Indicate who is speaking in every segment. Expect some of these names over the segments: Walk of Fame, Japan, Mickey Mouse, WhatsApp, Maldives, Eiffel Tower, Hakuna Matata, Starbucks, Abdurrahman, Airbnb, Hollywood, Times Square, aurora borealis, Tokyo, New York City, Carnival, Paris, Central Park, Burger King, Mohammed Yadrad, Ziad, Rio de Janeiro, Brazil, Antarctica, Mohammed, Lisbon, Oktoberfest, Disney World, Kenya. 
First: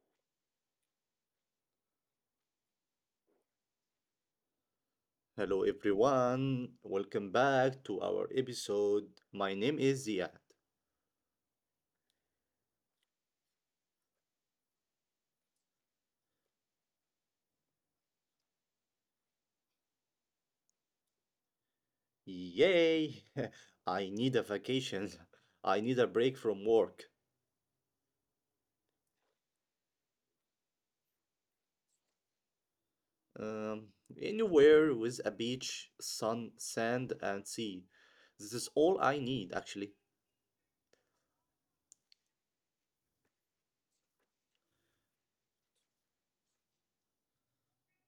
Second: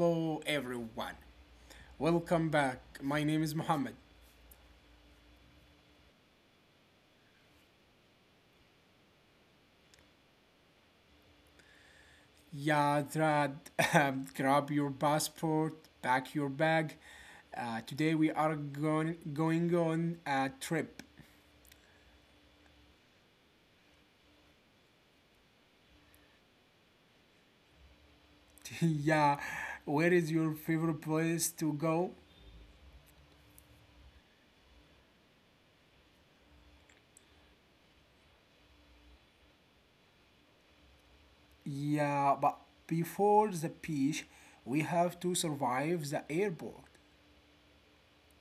Speaker 1: Hello everyone. Welcome back. My name is Mohammed.
Speaker 2: Hello everyone, welcome back to our episode. My name is Ziad.
Speaker 1: Yadrad, grab your passport, pack your bag. Today we are going on a trip.
Speaker 2: Yay! I need a vacation. I need a break from work.
Speaker 1: yeah, where is your favorite place to go?
Speaker 2: Um, Anywhere with a beach, sun, sand, and sea. This is all I need actually.
Speaker 1: Yeah, but before the beach, we have to survive the airport.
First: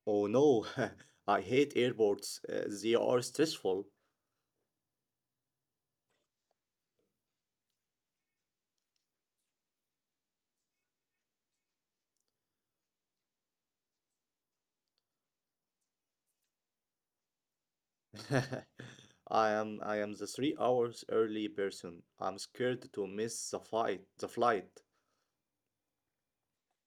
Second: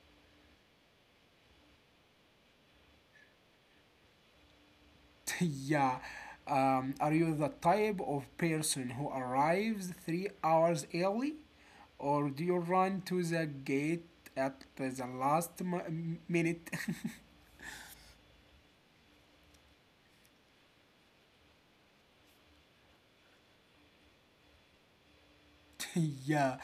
Speaker 2: Oh no, I hate airports. They are stressful.
Speaker 1: yeah. Are you the type of person who arrives 3 hours early, or do you run to the gate at the last minute?
Speaker 2: I am the 3 hours early person. I'm scared to miss the flight.
Speaker 1: yeah,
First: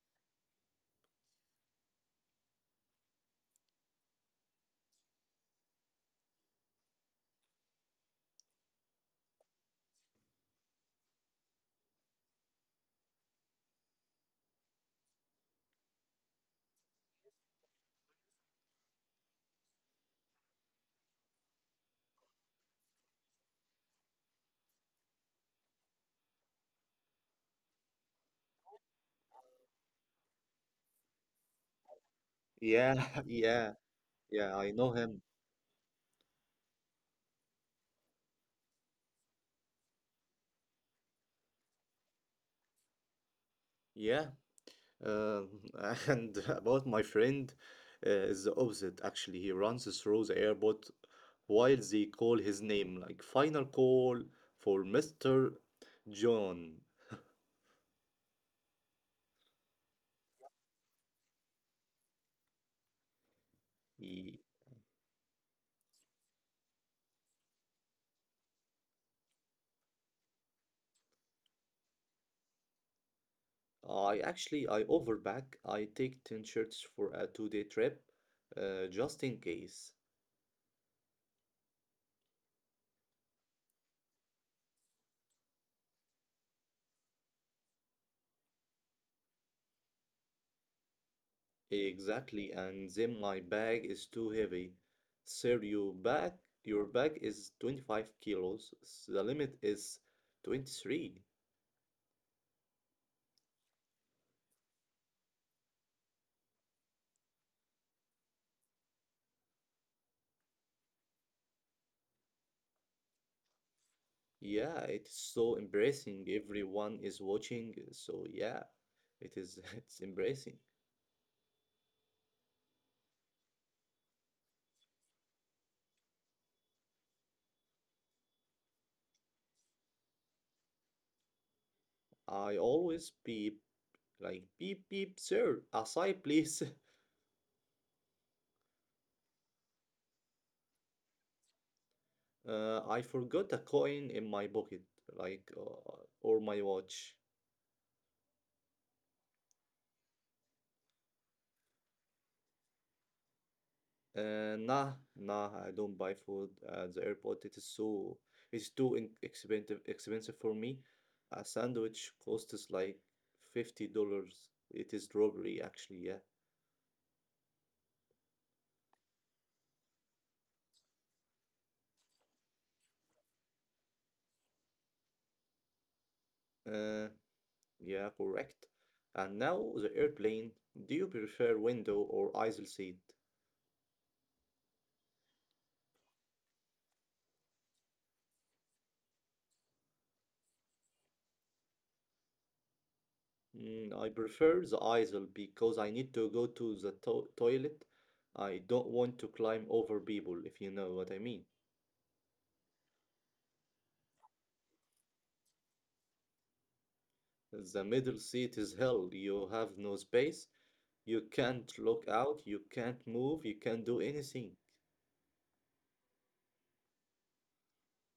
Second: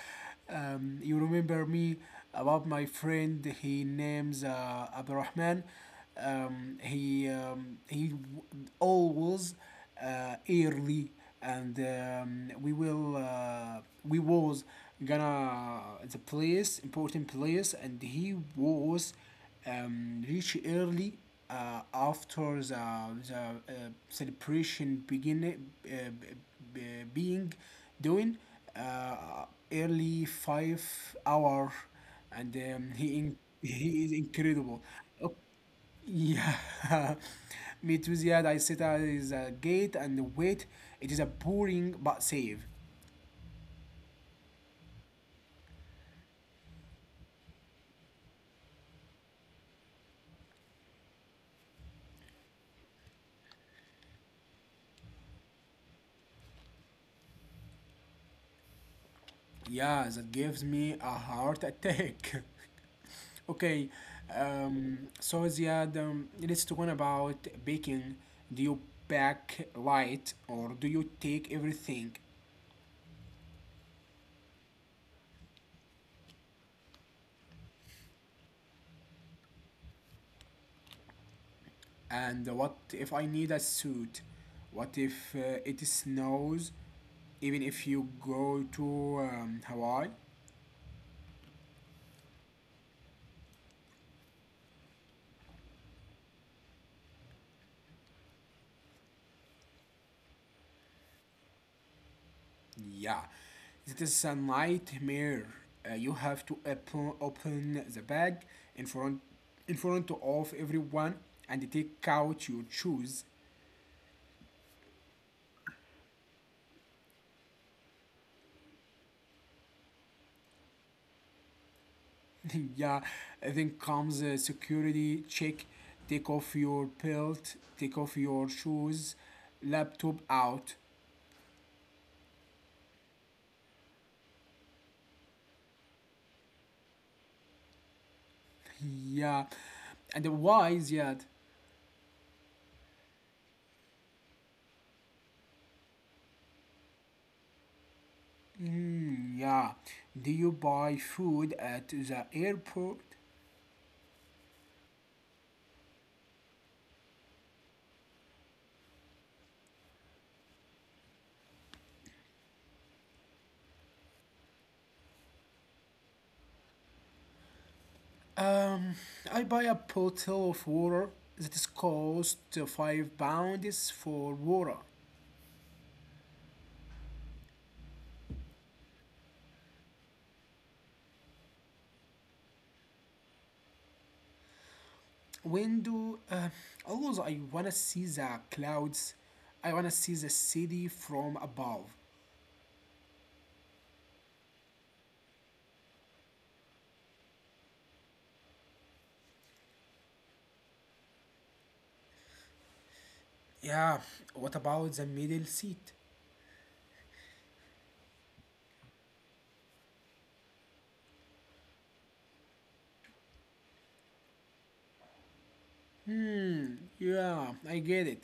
Speaker 1: you remember me about my friend. He names Abdurrahman. He always early, and we will we was gonna the place important place, and he was reach early after the celebration begin being doing uh, early 5 hour and
Speaker 2: Yeah, yeah.
Speaker 1: he is
Speaker 2: Yeah, I
Speaker 1: incredible.
Speaker 2: know him.
Speaker 1: Oh, yeah. Me too, Ziad. I sit at the gate and wait. It is a boring but safe.
Speaker 2: Yeah. Um, and about my friend is the opposite actually. He runs through the airport while they call his name, like final call for Mr. John.
Speaker 1: Yeah, that gives me a heart attack. Okay,
Speaker 2: He,
Speaker 1: so Ziad, let's talk about baking. Do you bake light or do you take everything?
Speaker 2: I actually I overpack. I take 10 shirts for a two-day trip, just in case.
Speaker 1: And what if I need a suit? What if it snows? Even if you go to Hawaii?
Speaker 2: Exactly, and then my bag is too heavy. Sir, your bag is 25 kilos. The limit is 23.
Speaker 1: Yeah, it is a nightmare. You have to open the bag in front in front of everyone and take out your shoes.
Speaker 2: Yeah, it's so embarrassing. Everyone is watching, so yeah, it is it's embarrassing.
Speaker 1: Yeah, then comes a security check. Take off your belt, take off your shoes, laptop out.
Speaker 2: I always beep, like beep beep, sir, aside please.
Speaker 1: Yeah. And why is that?
Speaker 2: I forgot a coin in my pocket, like, or my watch.
Speaker 1: Hmm, yeah. Do you buy food at the airport?
Speaker 2: Nah, I don't buy food at the airport. It's too expensive for me. A sandwich costs like $50. It is robbery, actually. Yeah.
Speaker 1: I buy a bottle of water that is cost £5 for water.
Speaker 2: Uh, yeah, correct. And now the airplane. Do you prefer window or aisle seat?
Speaker 1: When do always I wanna see the clouds. I wanna see the city from above.
Speaker 2: Mm, I prefer the aisle because I need to go to the to toilet. I don't want to climb over people, if you know what I mean.
Speaker 1: Yeah, what about the middle seat?
Speaker 2: The middle seat is hell. You have no space. You can't look out. You can't move. You can't do anything.
Speaker 1: Yeah, I get it.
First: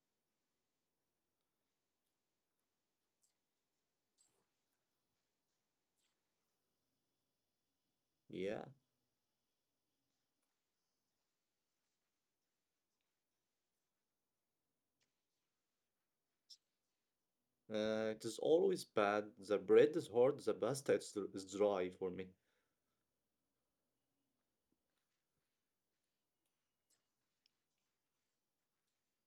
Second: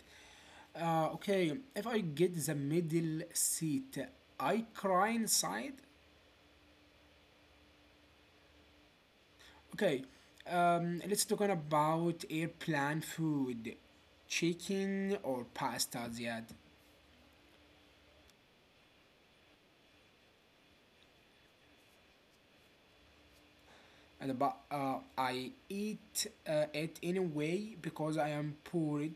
Speaker 1: Okay, if I get the middle seat, I cry inside?
Speaker 2: Yeah.
Speaker 1: Okay, let's talk about airplane food. Chicken or pasta, Ziad?
Speaker 2: It is always bad. The bread is hard. The pasta is dry for me.
Speaker 1: And but I eat it anyway because I am poor.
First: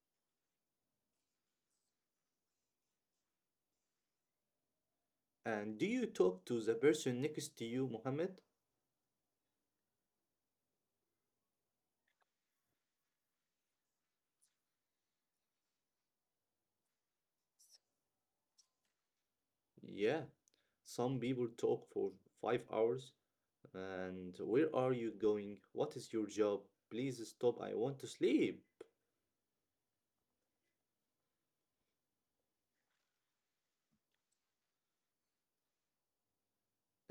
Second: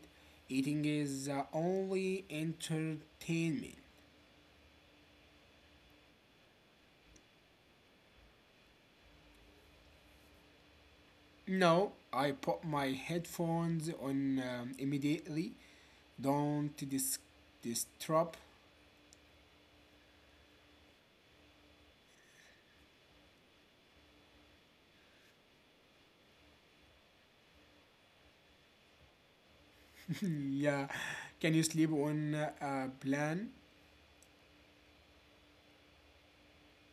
Speaker 1: Eating is only entertainment.
Speaker 2: And do you talk to the person next to you, Mohammed?
Speaker 1: No, I put my headphones on immediately. Don't disturb.
Speaker 2: Yeah. Some people talk for 5 hours. And where are you going? What is your job? Please stop. I want to sleep.
Speaker 1: Yeah. Can you sleep on a plan?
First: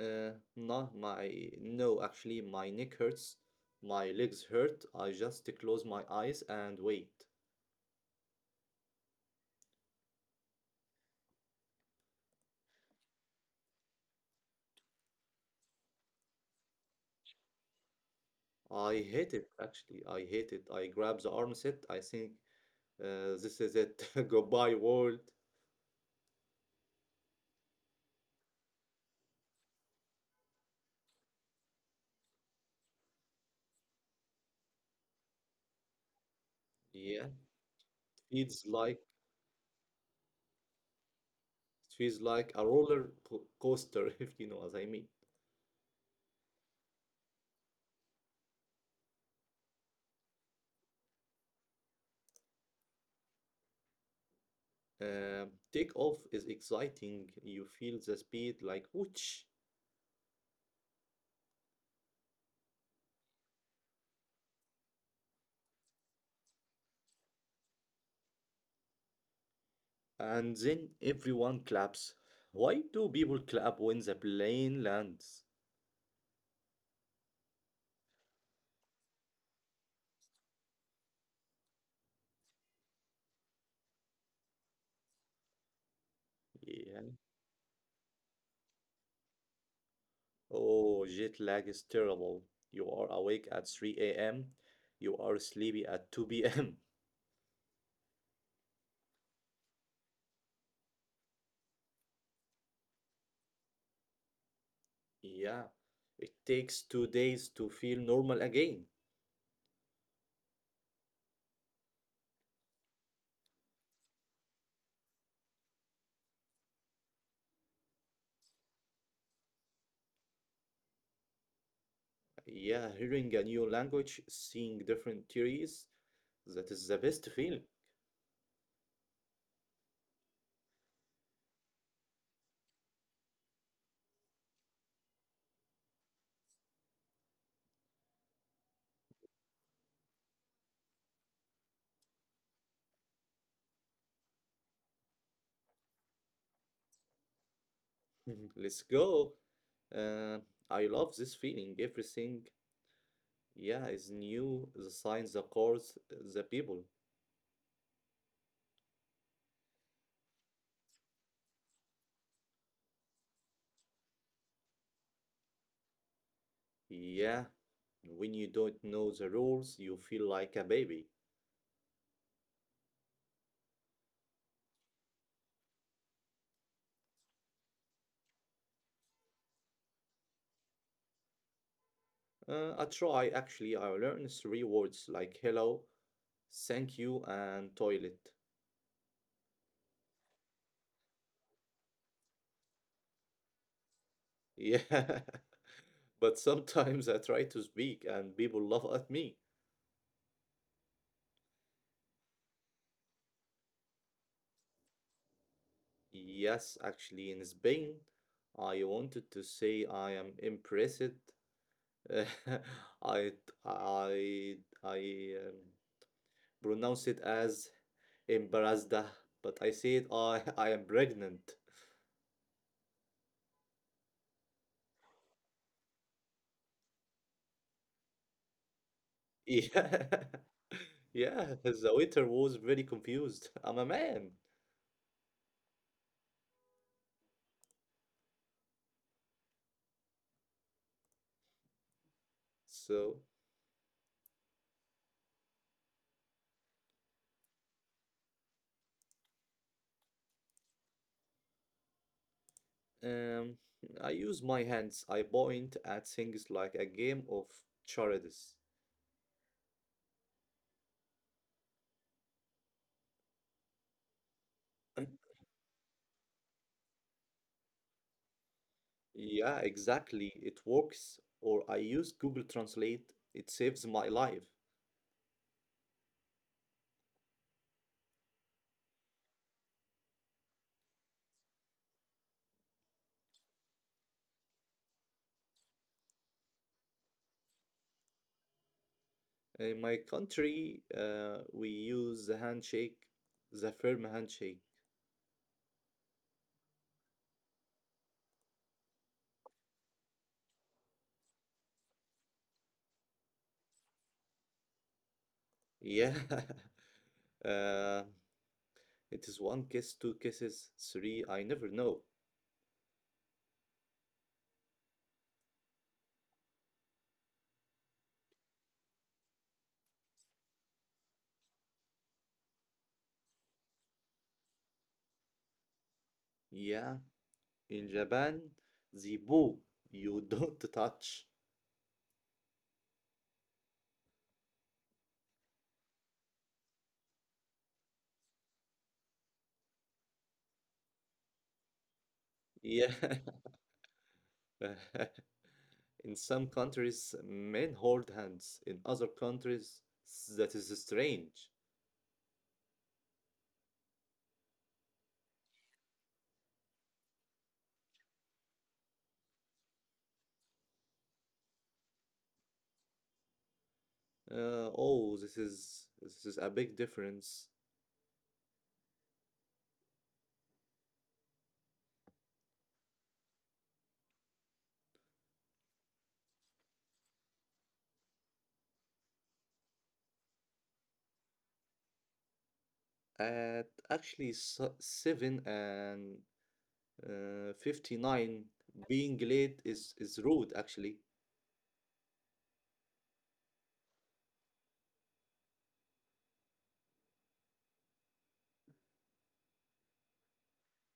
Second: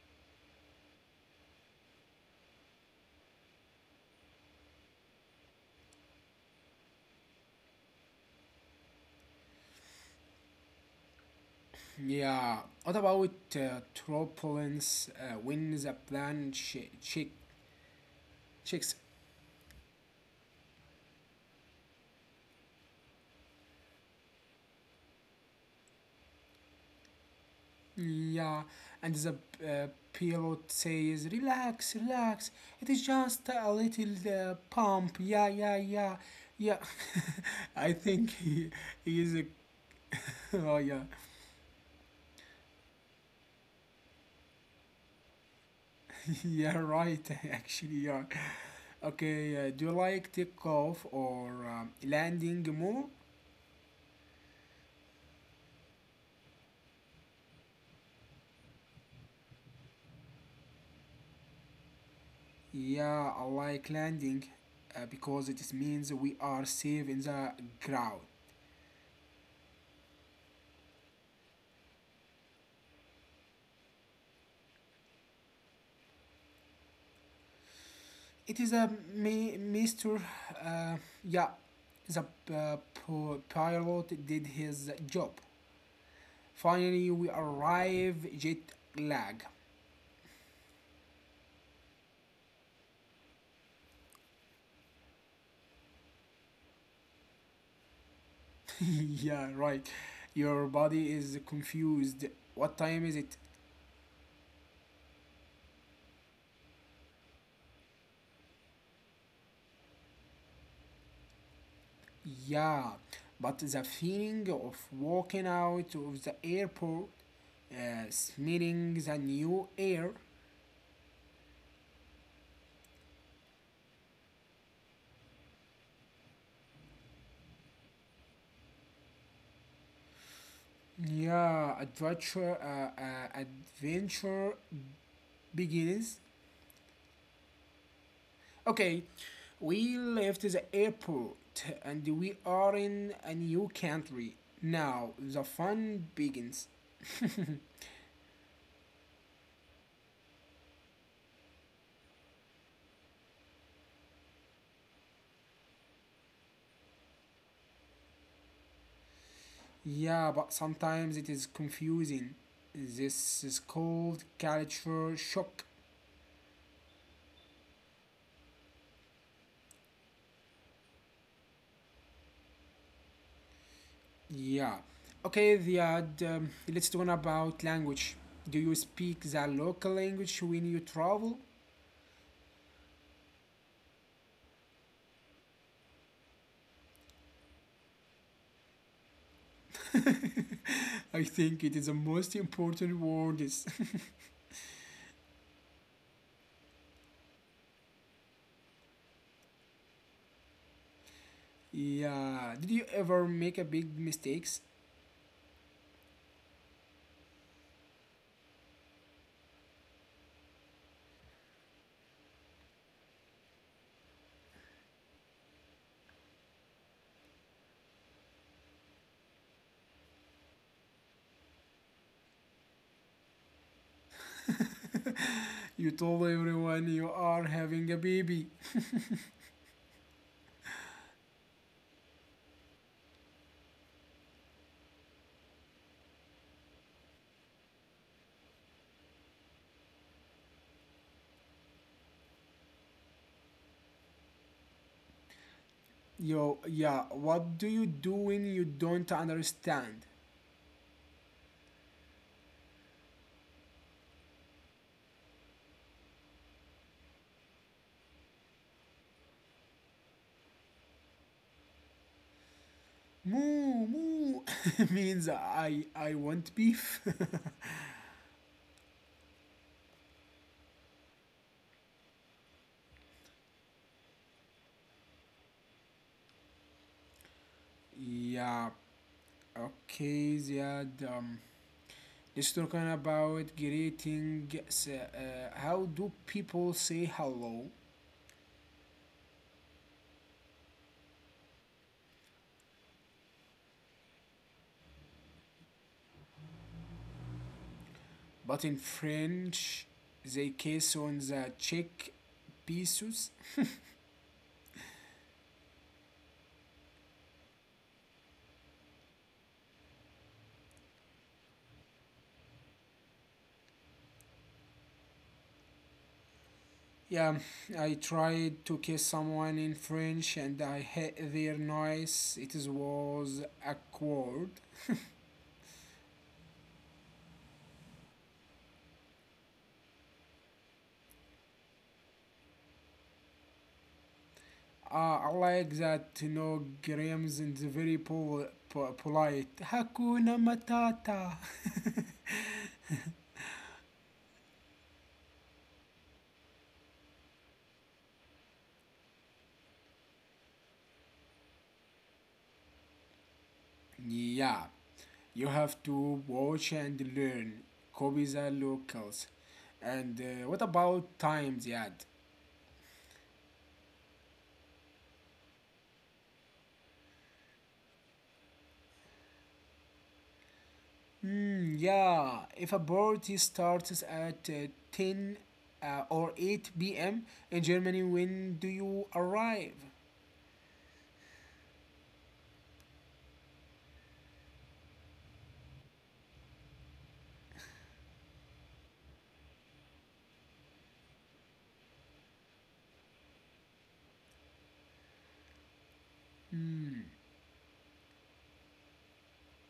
Speaker 2: Uh, no, my no, actually, my neck hurts. My legs hurt. I just close my eyes and wait.
Speaker 1: Yeah. What about turbulence when the plan sh- check
Speaker 2: I
Speaker 1: checks?
Speaker 2: hate it, actually. I hate it. I grab the armset. I think this is it. Goodbye, world.
Speaker 1: Yeah. And the pilot says, relax, relax. It is just a little pump. Yeah, yeah, yeah. Yeah.
Speaker 2: Yeah,
Speaker 1: I think
Speaker 2: it feels like
Speaker 1: he is a oh yeah,
Speaker 2: it feels like a roller coaster, if you know what I mean.
Speaker 1: yeah, right. Actually, yeah. Okay, do you like takeoff or landing more?
Speaker 2: Takeoff is exciting. You feel the speed like whoosh,
Speaker 1: Yeah, I like landing because it is means we are safe in the ground.
Speaker 2: and then everyone claps. Why do people clap when the plane lands?
Speaker 1: It is a Mr. Uh, yeah, the uh, pilot did his job. Finally,
Speaker 2: Yeah.
Speaker 1: we arrive jet lag.
Speaker 2: Oh, jet lag is terrible. You are awake at 3 a.m., you are sleepy at 2 p.m.
Speaker 1: Yeah, right. Your body is confused. What time is it?
Speaker 2: Yeah. It takes 2 days to feel normal again.
Speaker 1: Yeah, but the feeling of walking out of the airport, uh, smelling the new air,
Speaker 2: Yeah, hearing a new language, seeing different theories, that is the best feeling.
Speaker 1: yeah, adventure, adventure begins. Okay, we left the airport and we are in a new country. Now the fun begins.
Speaker 2: Let's go. Uh, I love this feeling. Everything, yeah, is new. The signs, the chords, the people.
Speaker 1: Yeah, but sometimes it is confusing. This is called culture shock.
Speaker 2: Yeah. When you don't know the rules, you feel like a baby.
Speaker 1: Yeah. Okay, Ziad, let's talk about language. Do you speak the local language when you travel?
Speaker 2: I try actually. I learn three words like hello, thank you, and toilet.
Speaker 1: I think it is the most important word.
Speaker 2: Yeah, but sometimes I try to speak and people laugh at me.
Speaker 1: Yeah. Did you ever make a big mistakes?
Speaker 2: Yes, actually, in Spain, I wanted to say I am impressed. I I I pronounce it as embarrassed, but I said I I am pregnant.
Speaker 1: You told everyone you are having a baby.
Speaker 2: Yeah, yeah. The waiter was very confused. I'm a man. So,
Speaker 1: Yo, yeah. What do you do when you don't understand?
Speaker 2: um, I use my hands. I point at things like a game of charades.
Speaker 1: Moo,
Speaker 2: And
Speaker 1: moo, means I want beef.
Speaker 2: Yeah, exactly. It works. Or I use Google Translate. It saves my life.
Speaker 1: Yeah. Okay, Ziad. Let's talk about greeting. How do people say hello?
Speaker 2: In my country, we use the handshake, the firm handshake.
Speaker 1: But in French, they kiss on the cheek pieces.
Speaker 2: Yeah. Uh, it is one kiss, two kisses, three. I never know.
Speaker 1: Yeah, I tried to kiss someone in French and I hate their noise. It was awkward.
Speaker 2: Yeah. In Japan, the boo, you don't touch.
Speaker 1: I like that, you know, Grams is very polite. Hakuna Matata.
Speaker 2: Yeah. In some countries, men hold hands. In other countries, that is strange.
Speaker 1: Yeah, you have to watch and learn. Copy the locals. And what about times, Ziad?
Speaker 2: Oh, this is a big difference.
Speaker 1: Mm, yeah, if a party starts at 10 or 8 p.m. in Germany, when do you arrive?
Speaker 2: At actually seven and 59, being late is rude. Actually,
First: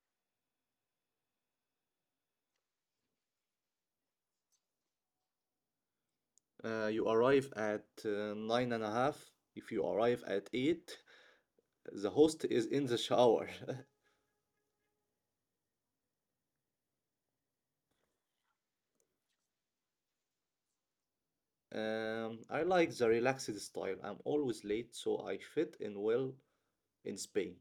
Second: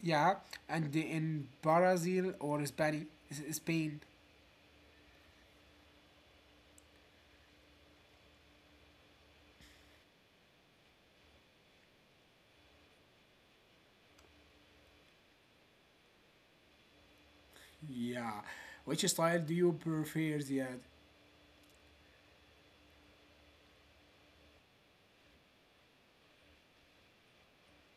Speaker 1: Yeah, and in Brazil or Spain? Spain.
Speaker 2: you arrive at nine and a half. If you arrive at eight, the host is in the shower.
Speaker 1: Yeah, which style do you prefer, Ziad?
Speaker 2: I like the relaxed style. I'm always late, so I fit in well in Spain.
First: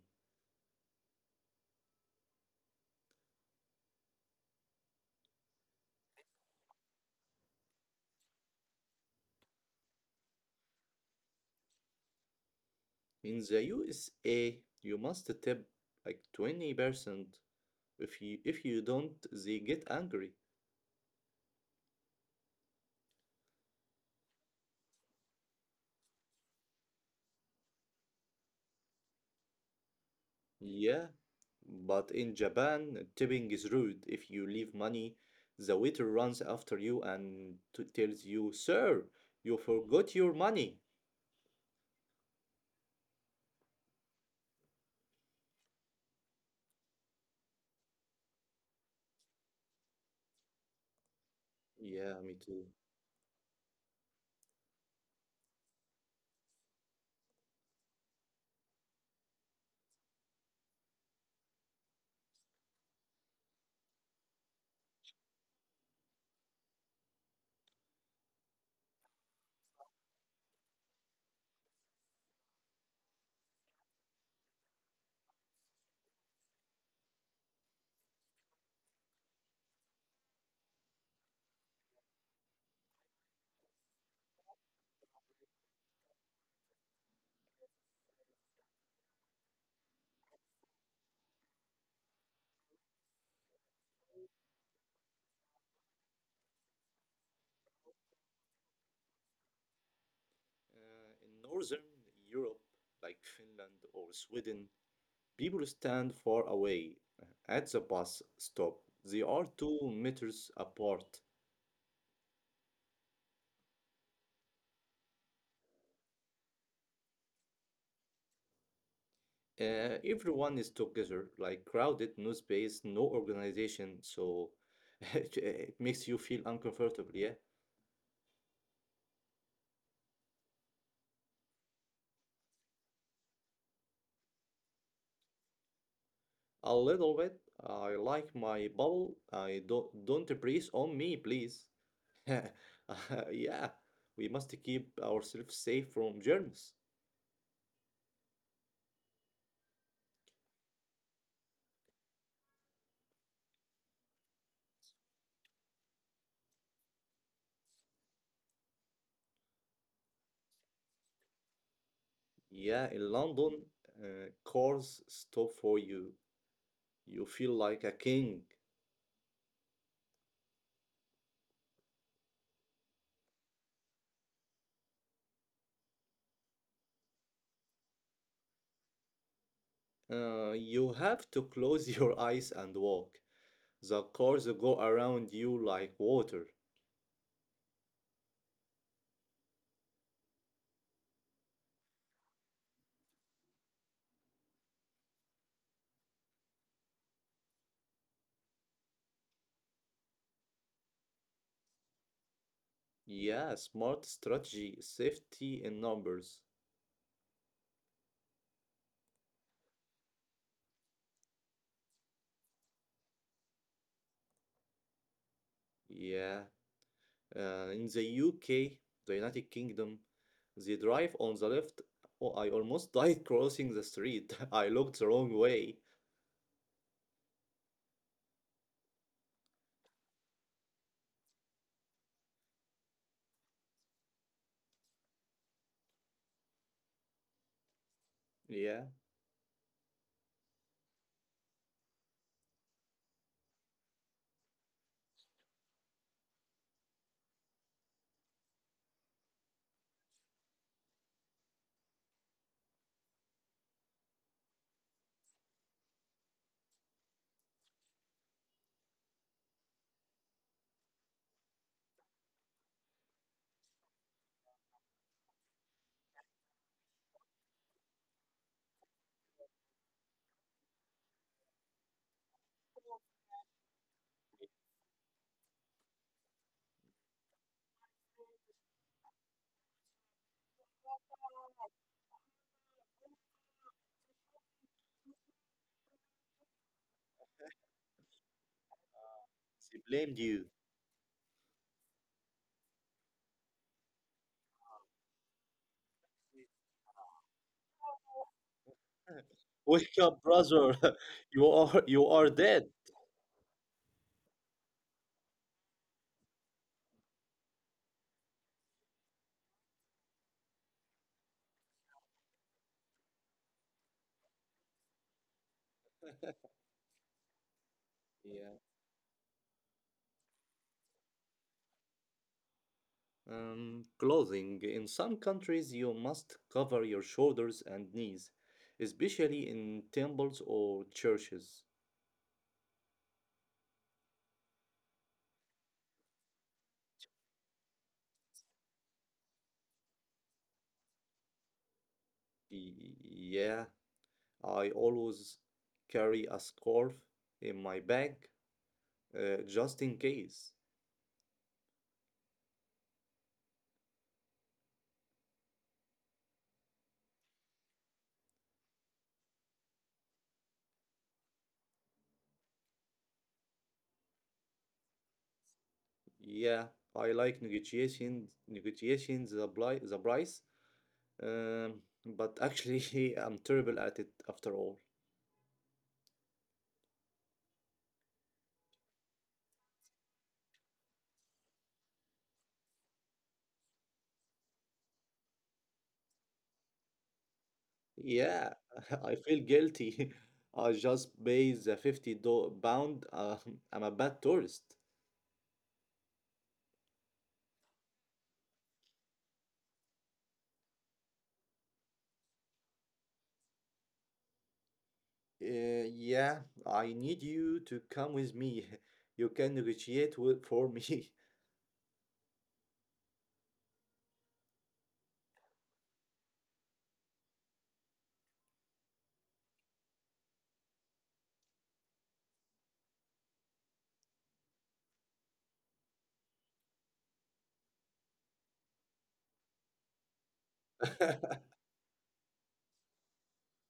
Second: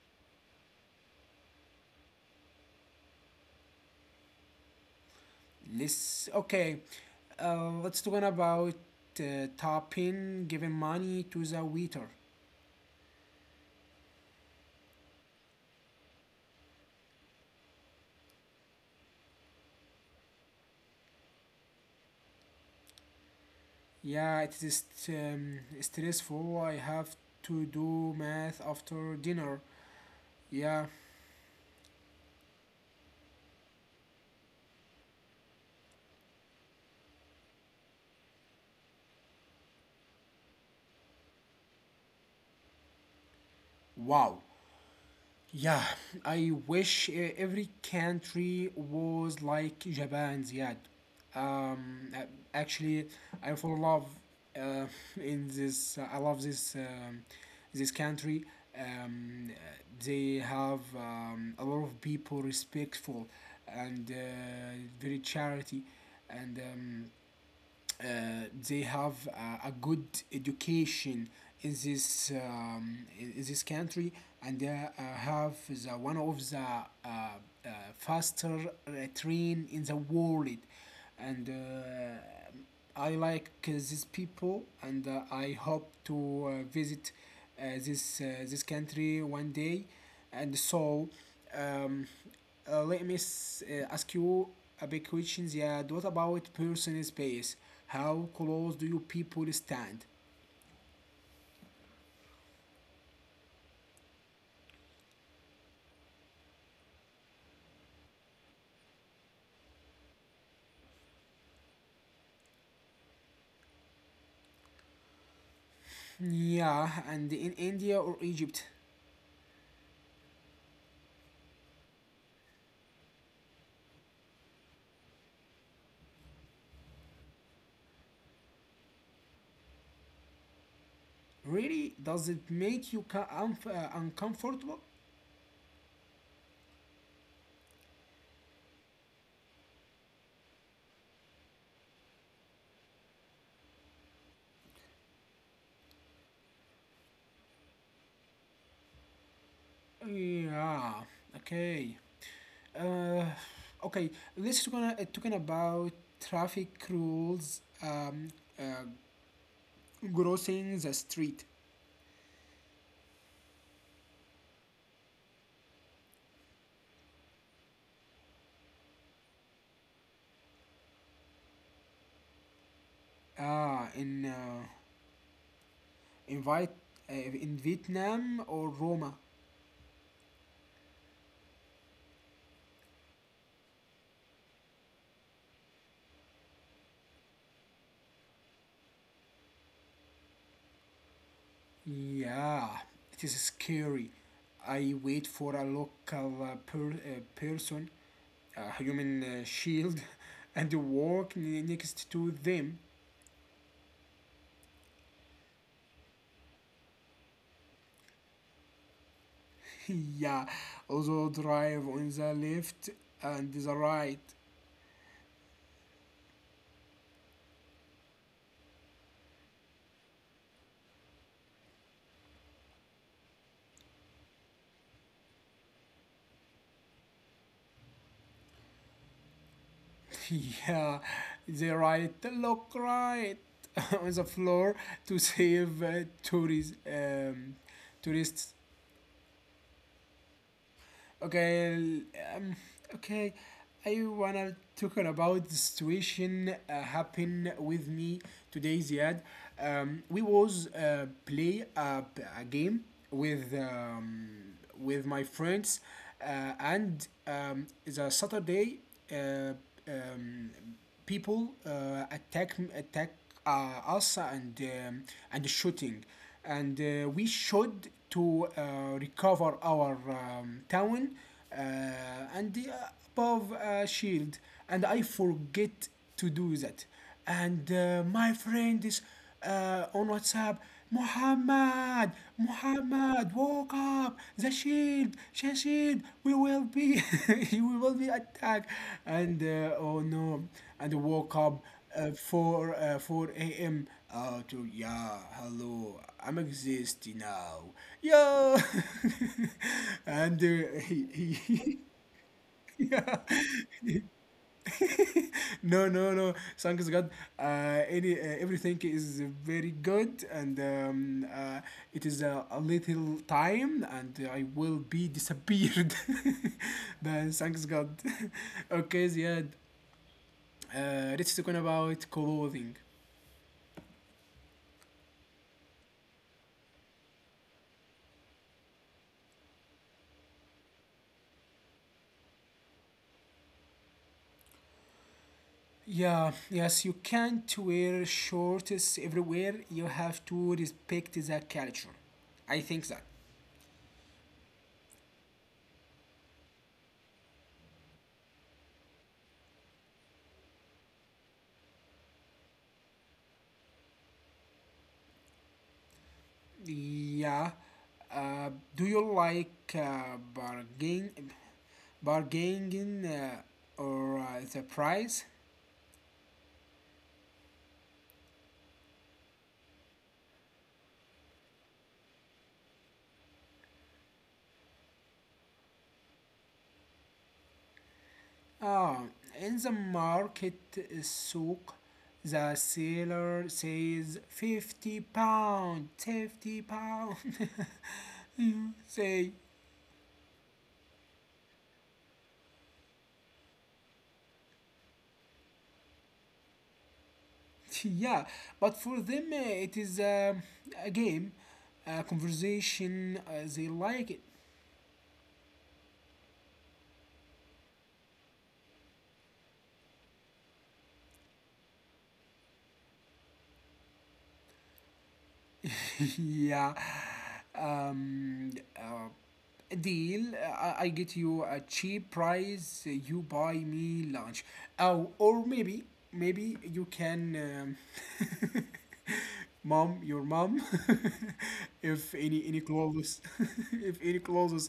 Speaker 1: This okay. Let's talk about topping giving money to the waiter.
Speaker 2: In the USA, you must tip like 20%. If you don't, they get angry.
Speaker 1: Yeah, it is stressful. I have to do math after dinner. Yeah,
Speaker 2: Yeah, but in Japan, tipping is rude. If you leave money, the waiter runs after you and t tells you, "Sir, you forgot your money."
Speaker 1: wow. Yeah, I wish every country was like Japan, Ziad.
Speaker 2: Yeah,
Speaker 1: Actually,
Speaker 2: me too.
Speaker 1: I fall in love uh, in this. I love this this country. Um, uh, they have a lot of people respectful and very charity, and uh, they have a good education in this country, and they have the one of the faster train in the world, and I like these people, and I hope to visit this country one day. And so um, let me ask you a big question, Ziad. What about personal space? How close do you people stand?
Speaker 2: In Northern Europe, like Finland or Sweden, people stand far away at the bus stop. They are 2 meters apart.
Speaker 1: Yeah, and in India or Egypt,
Speaker 2: Everyone is together, like crowded, no space, no organization, so it makes you feel uncomfortable, yeah.
Speaker 1: really, does it make you uncomfortable?
Speaker 2: A little bit. I like my bubble. I don't breathe on me, please. yeah, we must keep ourselves safe from germs.
Speaker 1: Yeah. Okay. Uh, okay. Let's gonna talking about traffic rules. Uh, Crossing the street.
Speaker 2: Yeah, in London, cars stop for you. You feel like a king.
Speaker 1: Ah, in invite in Vietnam or Roma.
Speaker 2: You have to close your eyes and walk. The cars go around you like water.
Speaker 1: Yeah, it is scary. I wait for a local person, a human shield, and walk next to them.
Speaker 2: Yeah, smart strategy, safety in numbers.
Speaker 1: Yeah, also drive on the left and the right.
Speaker 2: Yeah, in the UK, the United Kingdom, they drive on the left. Oh, I almost died crossing the street. I looked the wrong way.
Speaker 1: Yeah, the right, look right on the floor to save tourists. Tourists.
Speaker 2: Yeah,
Speaker 1: Okay, um, okay. I wanna talk about the situation happened with me today, Ziad. We was play a game with my friends, and the Saturday uh, um, people attack us, um, and shooting, and we should to recover our town, uh, and the above shield, and I forget to do that. And my friend is on whatsapp. Muhammad, muhammad, woke up the shield, the shield, we will be we will be attacked, and oh no,
Speaker 2: they
Speaker 1: and
Speaker 2: blamed
Speaker 1: woke
Speaker 2: you.
Speaker 1: up at 4 4 a.m. To yeah, hello, I'm existing now. Yeah, and
Speaker 2: Wake up,
Speaker 1: he
Speaker 2: brother. You are you
Speaker 1: yeah.
Speaker 2: are dead.
Speaker 1: No, no, no. Thanks God. Any Everything is very good, and it is a little time, and I will be disappeared. But thanks God. Okay, Ziad.
Speaker 2: Yeah.
Speaker 1: Let's talk about clothing.
Speaker 2: Clothing. In some countries, you must cover your shoulders and knees, especially in temples or churches.
Speaker 1: Yeah, yes, you can't wear shorts everywhere. You have to respect the culture. I think that.
Speaker 2: Yeah, I always carry a scarf in my bag, just in case.
Speaker 1: Yeah. Do you like bargaining or the price?
Speaker 2: Yeah, I like negotiations, the price, um, but actually, I'm terrible at it after all.
Speaker 1: Ah, in the market souk, the seller says 50 pound, 50 pound. You
Speaker 2: Yeah,
Speaker 1: say
Speaker 2: I feel guilty. I just paid the 50 do pound. I'm a bad tourist.
Speaker 1: yeah, but for them it is a game, a conversation. They like it.
Speaker 2: Yeah, I need you to come with me. You can negotiate for me.
Speaker 1: Yeah. Um, uh, Deal. I get you a cheap price. You buy me lunch. Oh, or maybe, maybe you can, um, mom, your mom, if any clothes, if any clothes,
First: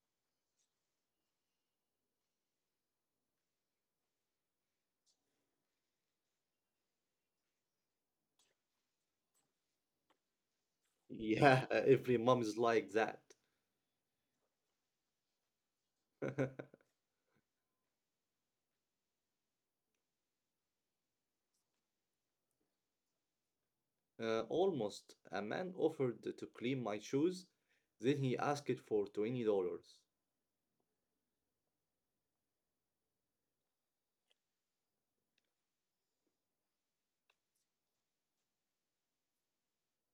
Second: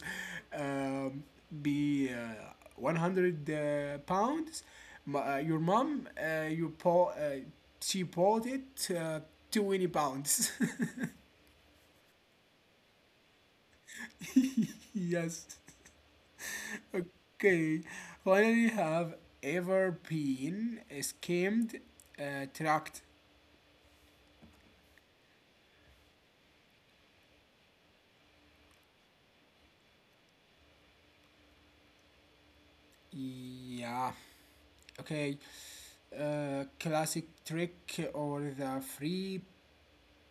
Speaker 1: um, be 100 pounds. Your mom, uh, you po- uh, she bought it 20 pounds.
Speaker 2: Yeah, every mom is like that.
Speaker 1: Yes. Okay. Finally, have ever been scammed, tracked?
Speaker 2: Almost. A man offered to clean my shoes, then he asked for $20.
Speaker 1: Yeah. Okay. Classic trick or the free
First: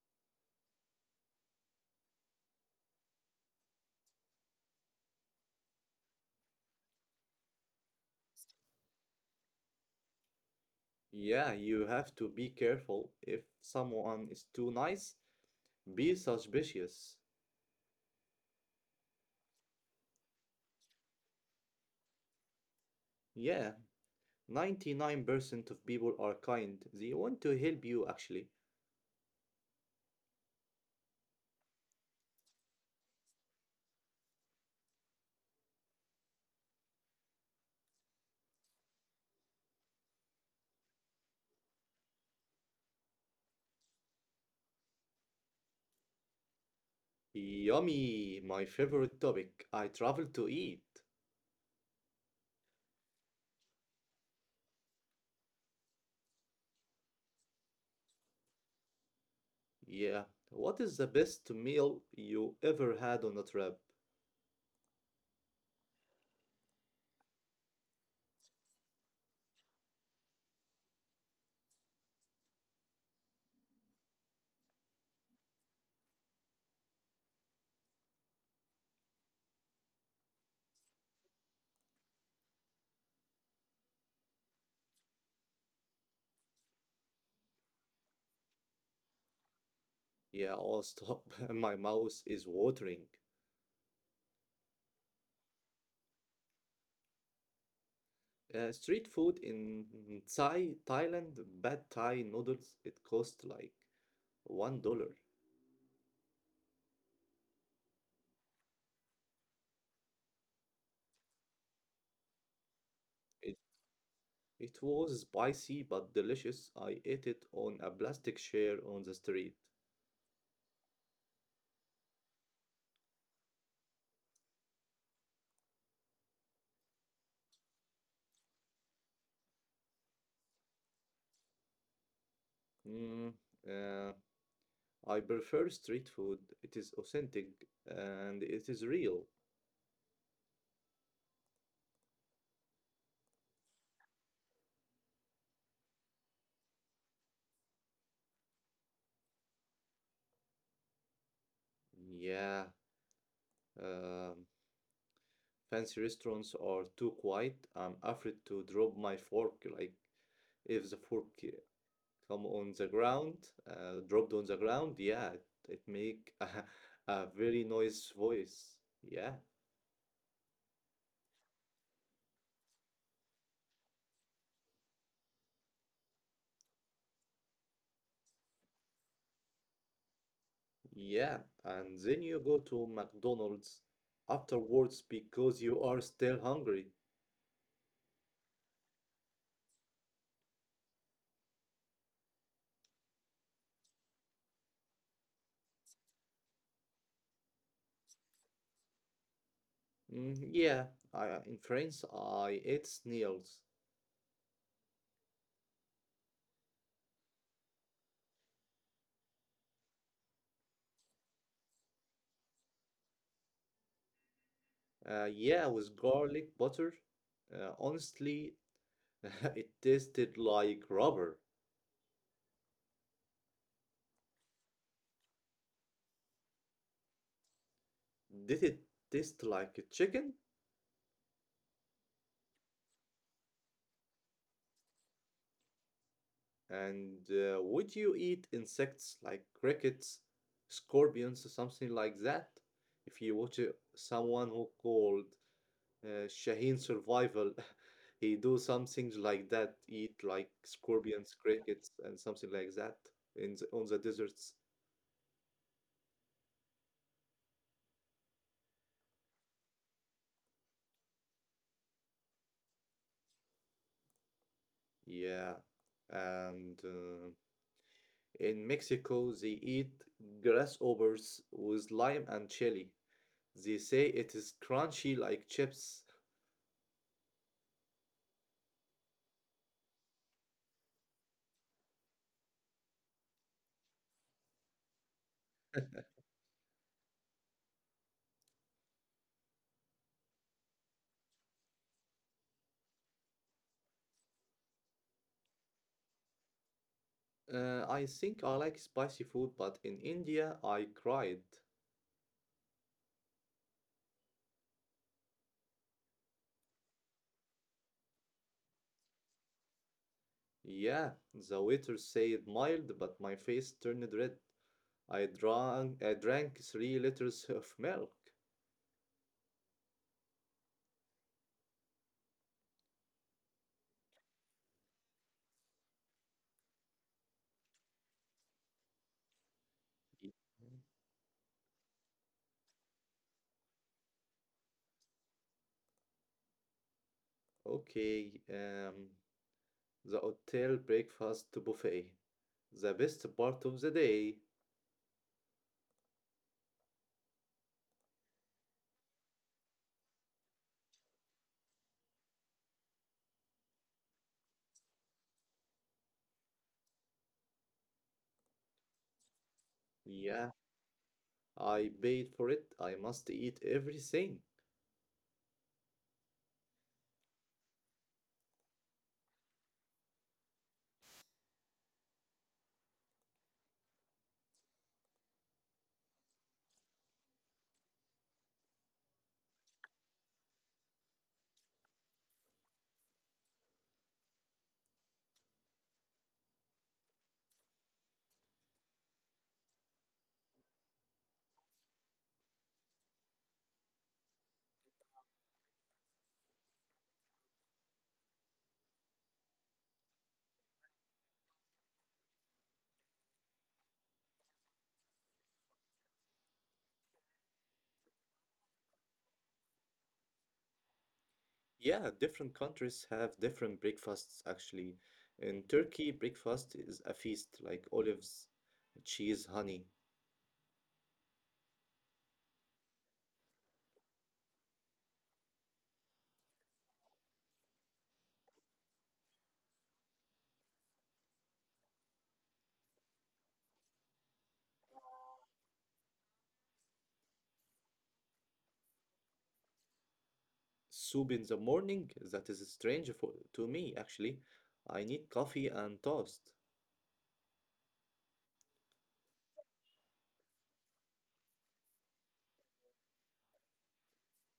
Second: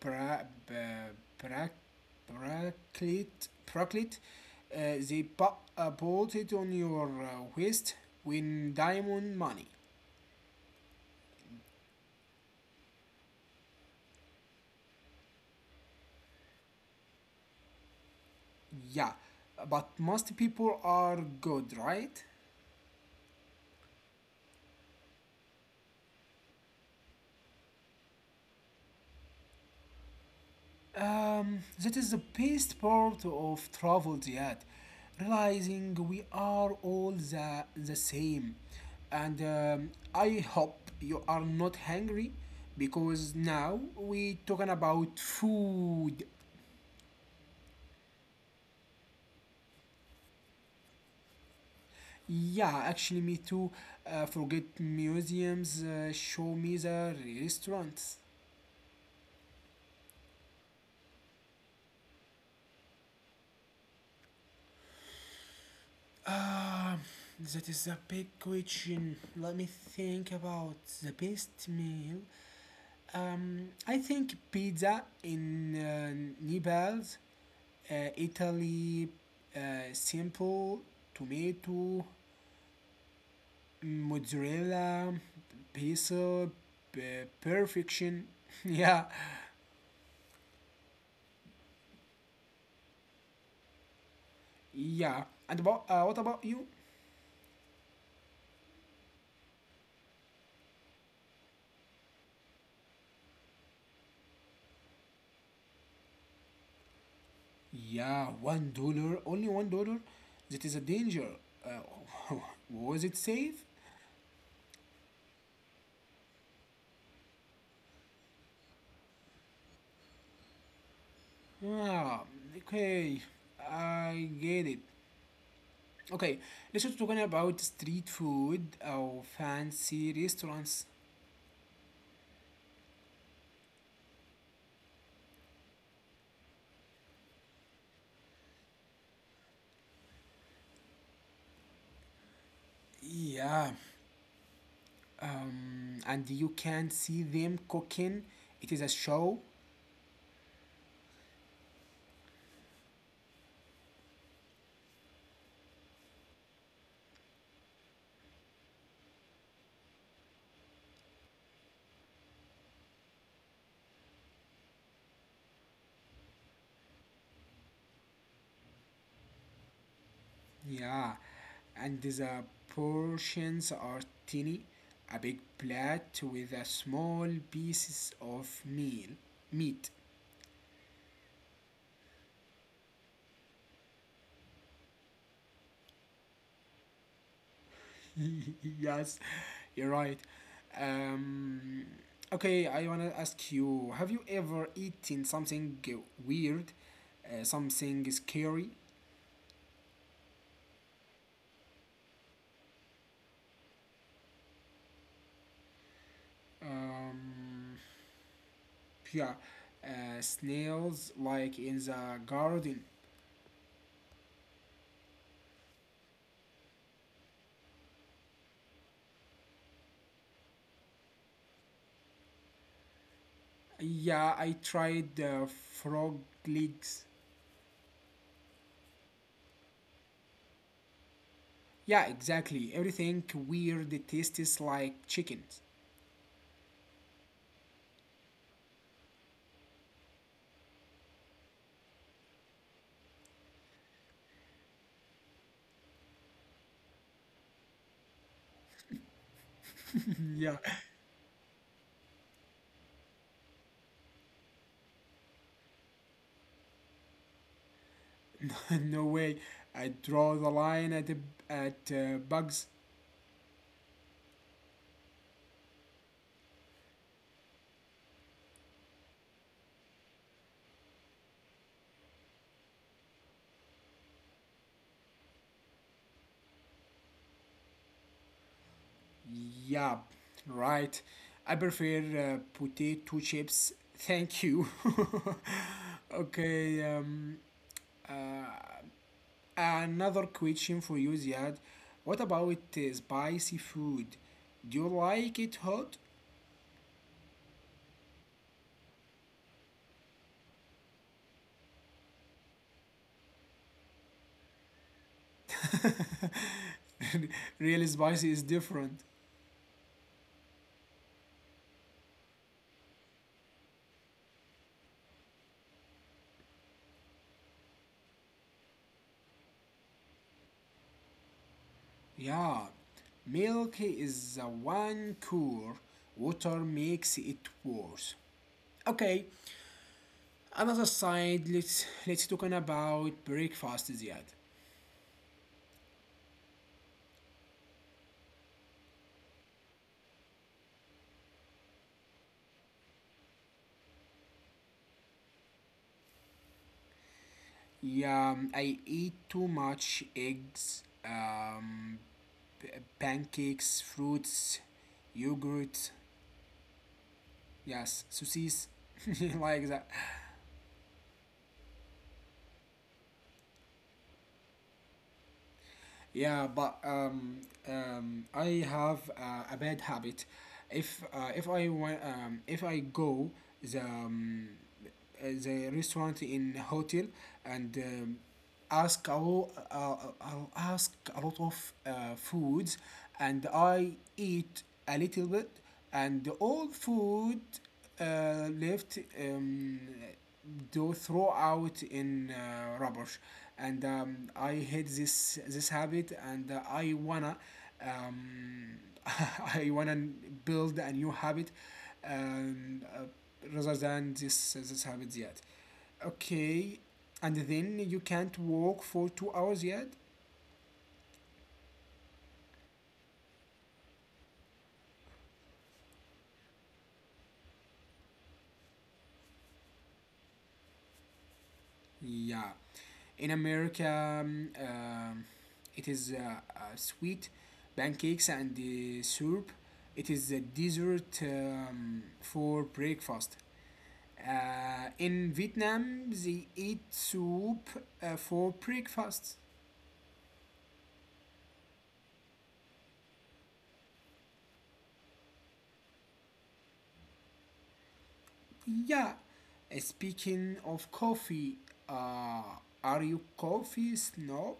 Speaker 1: pra- b- bra- bracelet. They put bolt it on your waist when diamond money.
Speaker 2: Yeah, you have to be careful. If someone is too nice, be suspicious.
Speaker 1: Yeah. But most people are good, right?
Speaker 2: Yeah. 99% of people are kind. They want to help you, actually.
Speaker 1: That is the best part of travel, Ziad. Realizing we are all the same. And I hope you are not hungry because now we talking about food.
Speaker 2: Yummy, my favorite topic. I travel to eat.
Speaker 1: Yeah, actually, me too. Forget museums, show me the restaurants.
Speaker 2: Yeah. What is the best meal you ever had on a trip?
Speaker 1: Ah, that is a big question. Let me think about the best meal. I think pizza in Naples, Italy, simple tomato, mozzarella, basil, perfection. Yeah,
Speaker 2: Yeah, oh, stop. My mouth is watering.
Speaker 1: yeah. And about, what about you?
Speaker 2: Street food in Thailand, bad Thai noodles, it cost like $1.
Speaker 1: Yeah, $1, only $1. That is a danger. Uh, was it
Speaker 2: It,
Speaker 1: safe?
Speaker 2: it was spicy but delicious. I ate it on a plastic chair on the street.
Speaker 1: Yeah, okay, I get it. Okay, let's just talking about street food or fancy restaurants.
Speaker 2: Mm, uh, I prefer street food. It is authentic and it is real.
Speaker 1: Yeah, and you can see them cooking. It is a show.
Speaker 2: Yeah, um, fancy restaurants are too quiet. I'm afraid to drop my fork. Like, if the fork come on the ground, dropped on the ground, yeah, it make a very noise voice. Yeah,
Speaker 1: Yeah, and the portions are tiny, a big plate with a small pieces of meal, meat,
Speaker 2: yeah. And then you go to McDonald's afterwards because you are still hungry.
Speaker 1: yes, you're right. Um, okay, I want to ask you have you ever eaten something weird, something scary?
Speaker 2: Yeah, in France, I ate snails.
Speaker 1: Um, yeah, snails like in the garden.
Speaker 2: Yeah, with garlic butter. Honestly, it tasted like rubber.
Speaker 1: Yeah, I tried frog legs.
Speaker 2: Did it taste like a chicken?
Speaker 1: Yeah, exactly. Everything weird it tastes like chickens.
Speaker 2: And would you eat insects like crickets, scorpions, or something like that? If you watch someone who called Shaheen survival. He do some things like that, eat like
Speaker 1: Yeah,
Speaker 2: scorpions, crickets, and something like that in on the deserts.
Speaker 1: no way. I draw the line at bugs.
Speaker 2: Yeah, and in Mexico they eat grasshoppers with lime and chili. They say it is crunchy like chips.
Speaker 1: Yeah, right. I prefer potato chips. Thank you. Okay. Uh, Another question for you, Ziad. What about spicy food? Do you like it hot?
Speaker 2: I think I like spicy food, but in India I cried.
Speaker 1: Really spicy is different.
Speaker 2: Yeah, the waiter said mild, but my face turned red. I drank 3 liters of milk.
Speaker 1: Yeah. Milk is the one core. Water makes it worse. Okay. Another side, let's talking about breakfast, Ziad.
Speaker 2: Okay, the hotel breakfast buffet. The best part of the day.
Speaker 1: Yeah, I eat too much eggs, p- pancakes, fruits, yogurt, yes, sausages, like that.
Speaker 2: Yeah, I paid for it. I must eat everything.
Speaker 1: Yeah, but I have a bad habit. If I want, if I go the um, uh, the restaurant in hotel and I'll ask a lot of foods, and I eat a little bit, and all food left, do throw out in rubbish. And I hate this habit, and I wanna um, I wanna build a new habit, um, uh, rather than this habit yet. Okay. And then you can't walk for 2 hours yet.
Speaker 2: Yeah, different countries have different breakfasts actually. In Turkey, breakfast is a feast like olives, cheese, honey.
Speaker 1: Yeah, in America, it is sweet pancakes and the syrup. It is a dessert for breakfast. In Vietnam, they eat soup for breakfast.
Speaker 2: Soup in the morning, that is strange to me actually. I need coffee and toast.
Speaker 1: Yeah. Speaking of coffee, uh, are you coffee snob?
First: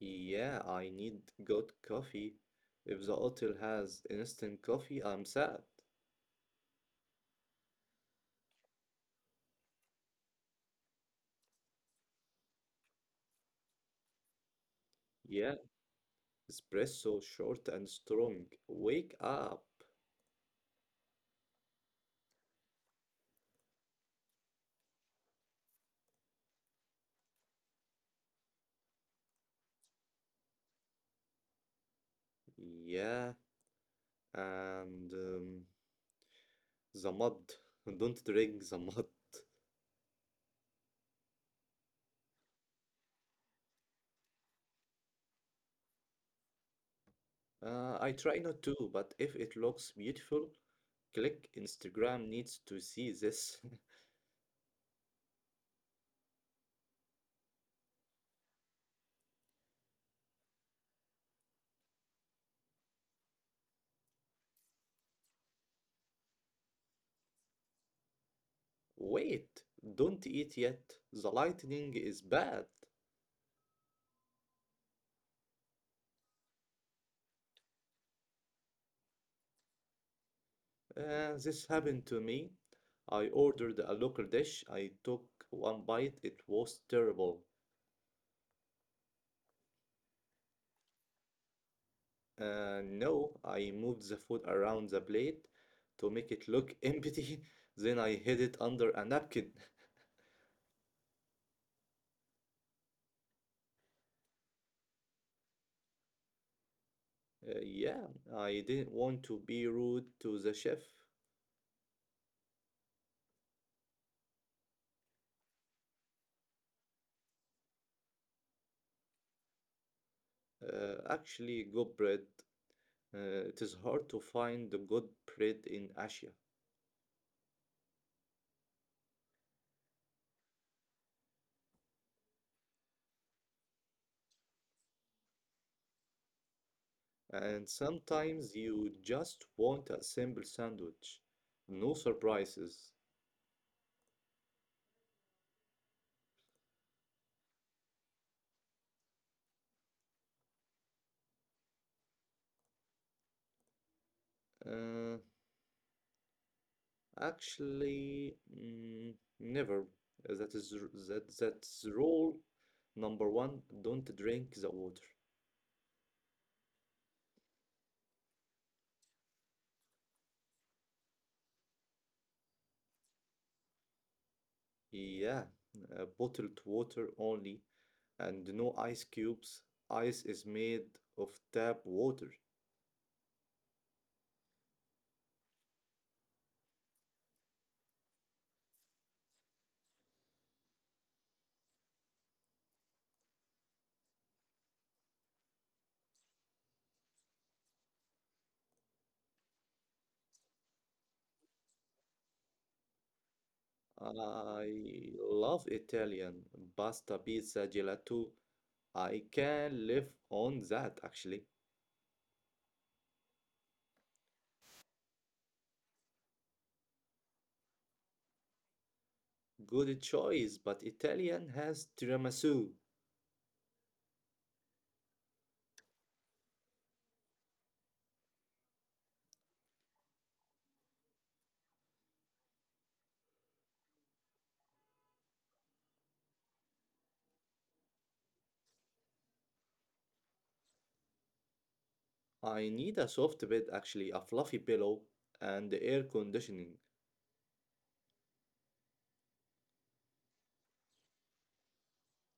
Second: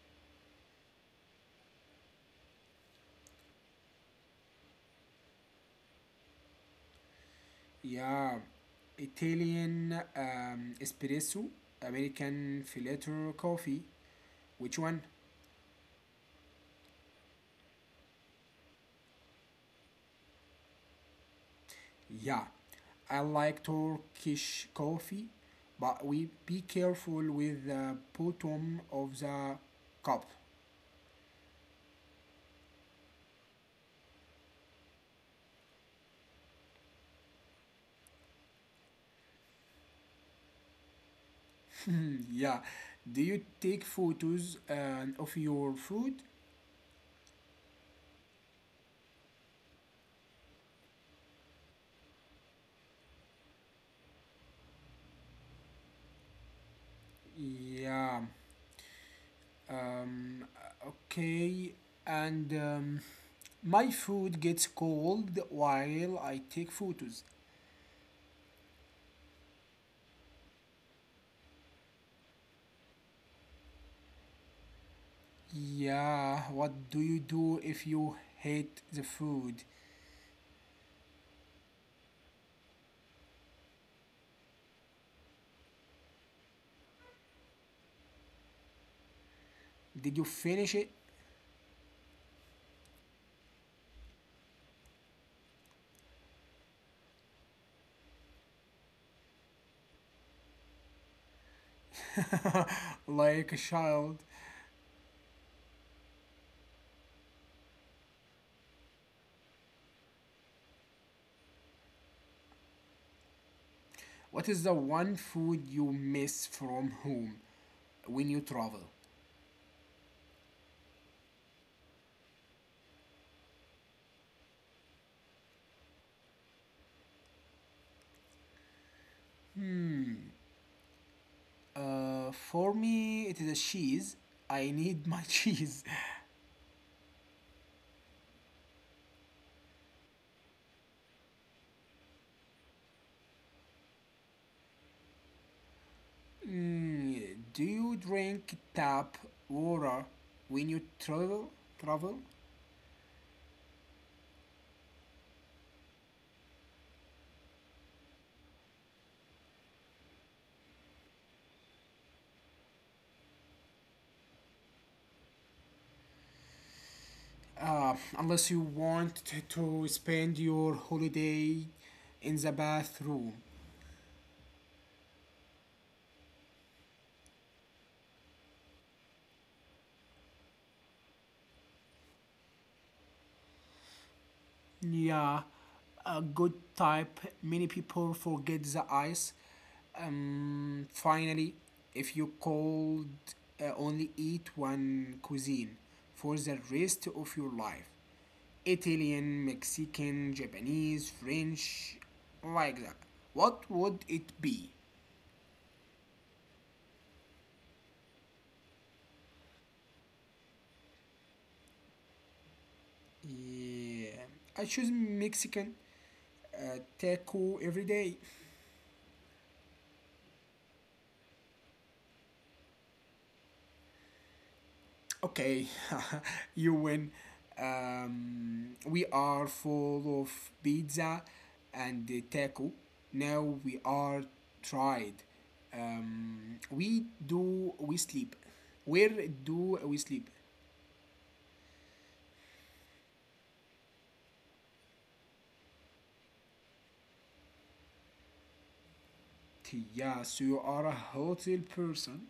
Speaker 2: Yeah, I need good coffee. If the hotel has instant coffee, I'm sad.
Speaker 1: Yeah, Italian espresso, American filter coffee. Which one?
Speaker 2: Yeah, espresso, short and strong. Wake up.
Speaker 1: Yeah. I like Turkish coffee, but we be careful with the bottom of the cup.
Speaker 2: Yeah, and the mud. Don't drink the mud.
Speaker 1: yeah. Do you take photos of your food?
Speaker 2: I try not to, but if it looks beautiful, click Instagram needs to see this.
Speaker 1: Yeah. Um, okay. And my food gets cold while I take photos.
Speaker 2: Wait, don't eat yet. The lighting is bad.
Speaker 1: Yeah. What do you do if you hate the food?
Speaker 2: This happened to me. I ordered a local dish. I took one bite. It was terrible.
Speaker 1: Did you finish it?
Speaker 2: No, I moved the food around the plate to make it look empty. Then I hid it under a napkin.
Speaker 1: Like a child.
Speaker 2: Yeah, I didn't want to be rude to the chef.
Speaker 1: What is the one food you miss from home when you travel?
Speaker 2: Actually, good bread. It is hard to find the good bread in Asia.
Speaker 1: Hmm. For me, it is a cheese. I need my cheese.
Speaker 2: And sometimes you just want a simple sandwich. No surprises.
Speaker 1: Hmm. Do you drink tap water when you travel? Travel?
Speaker 2: Uh, actually, never. That that's rule number one. Don't drink the water.
Speaker 1: Unless you want to spend your holiday in the bathroom.
Speaker 2: Yeah, bottled water only, and no ice cubes. Ice is made of tap water.
Speaker 1: Yeah, a good type. Many people forget the ice. Finally, if you cold, only eat one cuisine for the rest of your life. Italian, Mexican, Japanese, French, like that. What would it be?
Speaker 2: I love Italian pasta, pizza, gelato. I can live on that actually.
Speaker 1: Yeah, I choose Mexican taco every day.
Speaker 2: Good choice, but Italian has tiramisu.
Speaker 1: Okay, you win. We are full of pizza and taco. Now we are tried. We sleep. Where do we sleep?
Speaker 2: I need a soft bed, actually, a fluffy pillow, and air conditioning.
Speaker 1: Yeah, so you are a hotel person.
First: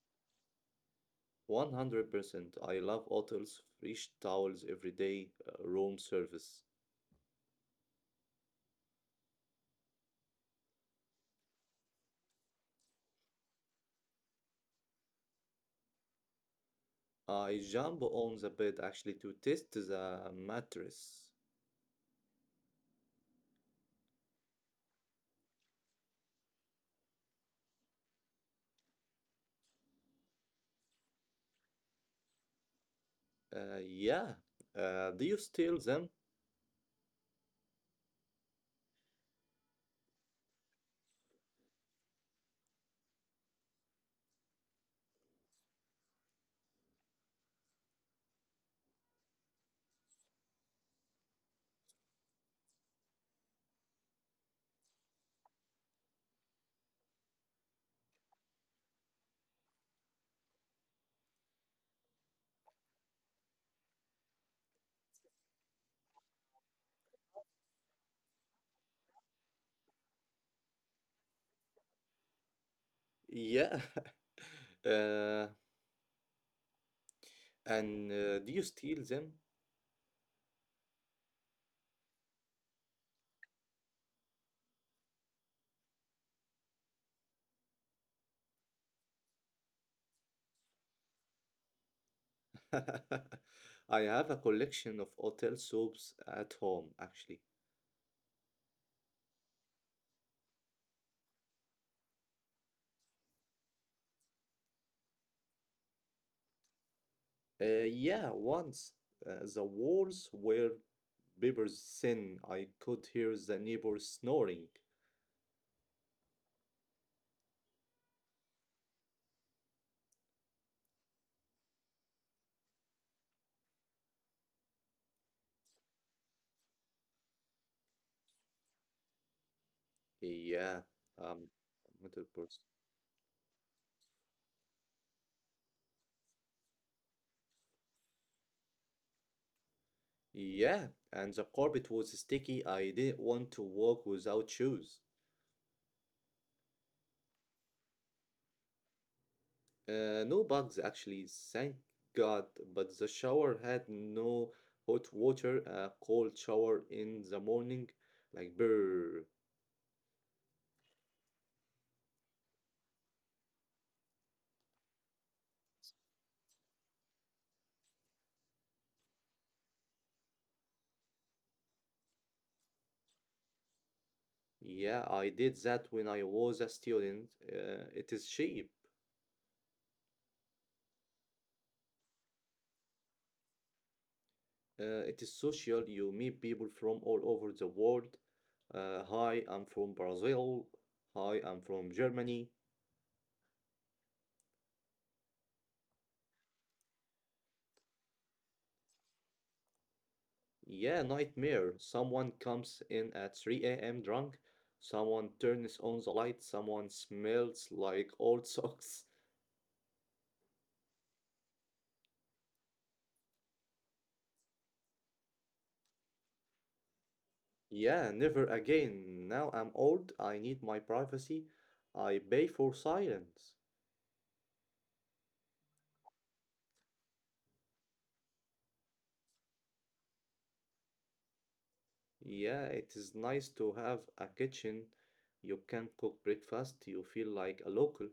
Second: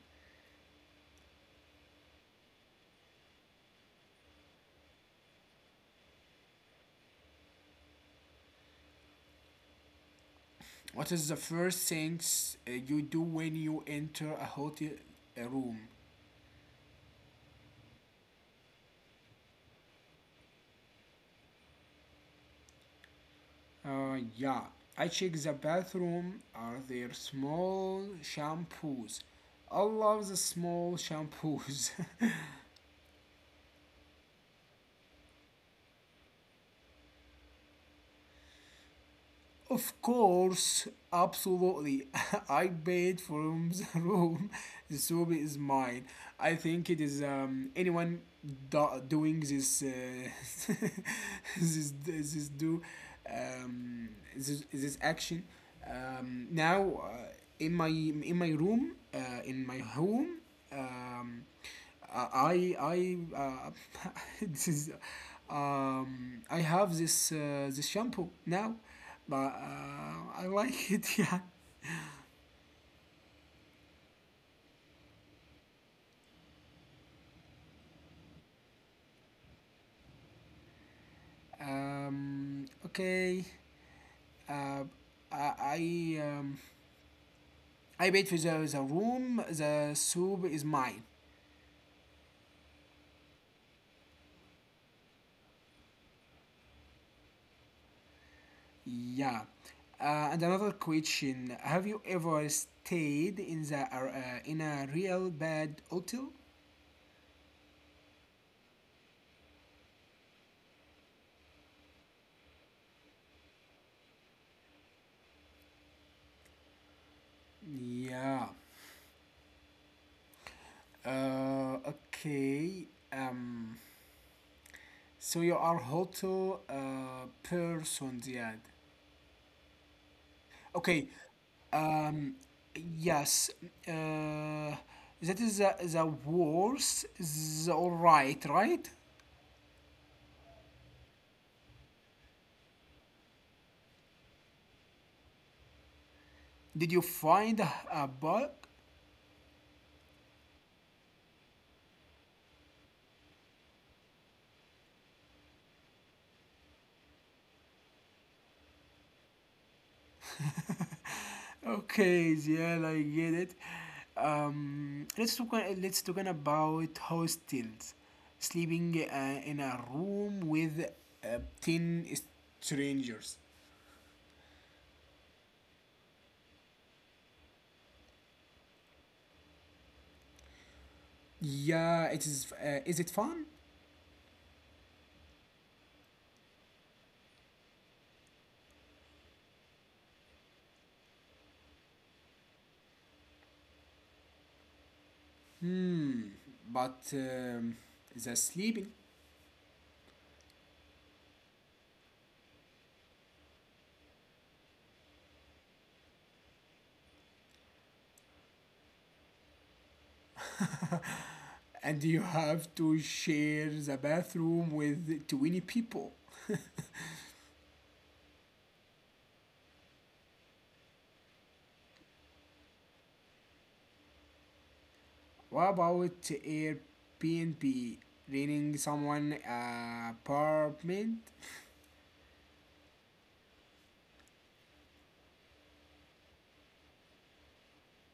Speaker 2: 100%. I love hotels, fresh towels every day, room service.
Speaker 1: What is the first things you do when you enter a hotel room?
Speaker 2: I jump on the bed actually to test the mattress.
Speaker 1: Yeah, I check the bathroom. Are there small shampoos? I love the small shampoos.
Speaker 2: Yeah. Do you steal them?
Speaker 1: Of course, absolutely. I paid from the room. The soup is mine. I think it is anyone doing this, this this do um this action, now, in my room, in my home, um I this is I have this shampoo now, but I like it. Yeah.
Speaker 2: Yeah. Uh, and do you steal them?
Speaker 1: Okay. Uh, I I, um, I paid for the room. The soup is mine.
Speaker 2: I have a collection of hotel soaps at home, actually.
Speaker 1: Yeah. And another question: Have you ever stayed in the in a real bad hotel?
Speaker 2: Yeah, once the walls were papers thin. I could hear the neighbor snoring.
Speaker 1: Yeah. Okay. So you are hotel person, Ziad.
Speaker 2: Yeah,
Speaker 1: Okay.
Speaker 2: um,
Speaker 1: Um,
Speaker 2: Another person.
Speaker 1: yes. Uh, that is the worst. Is all right, right?
Speaker 2: Yeah, and the carpet was sticky. I didn't want to walk without shoes.
Speaker 1: Did you find a bug?
Speaker 2: No bugs actually, thank God. But the shower had no hot water. A cold shower in the morning, like brr.
Speaker 1: Okay, Ziad, I get it. Let's talk. Let's talk about hostels. Sleeping in a room with ten strangers.
Speaker 2: Yeah, I did that when I was a student. It is cheap.
Speaker 1: Yeah, it is. Is it fun?
Speaker 2: It is social. You meet people from all over the world. Hi, I'm from Brazil. Hi, I'm from Germany.
Speaker 1: Hmm, but the sleeping,
Speaker 2: Yeah, nightmare. Someone comes in at 3 a.m. drunk. Someone turns on the light. Someone smells like old socks.
Speaker 1: and you have to share the bathroom with 20 people.
Speaker 2: Yeah, never again. Now I'm old. I need my privacy. I pay for silence.
Speaker 1: What about Airbnb? Renting someone apartment,
Speaker 2: Yeah, it is nice to have a kitchen. You can cook breakfast. You feel like a local.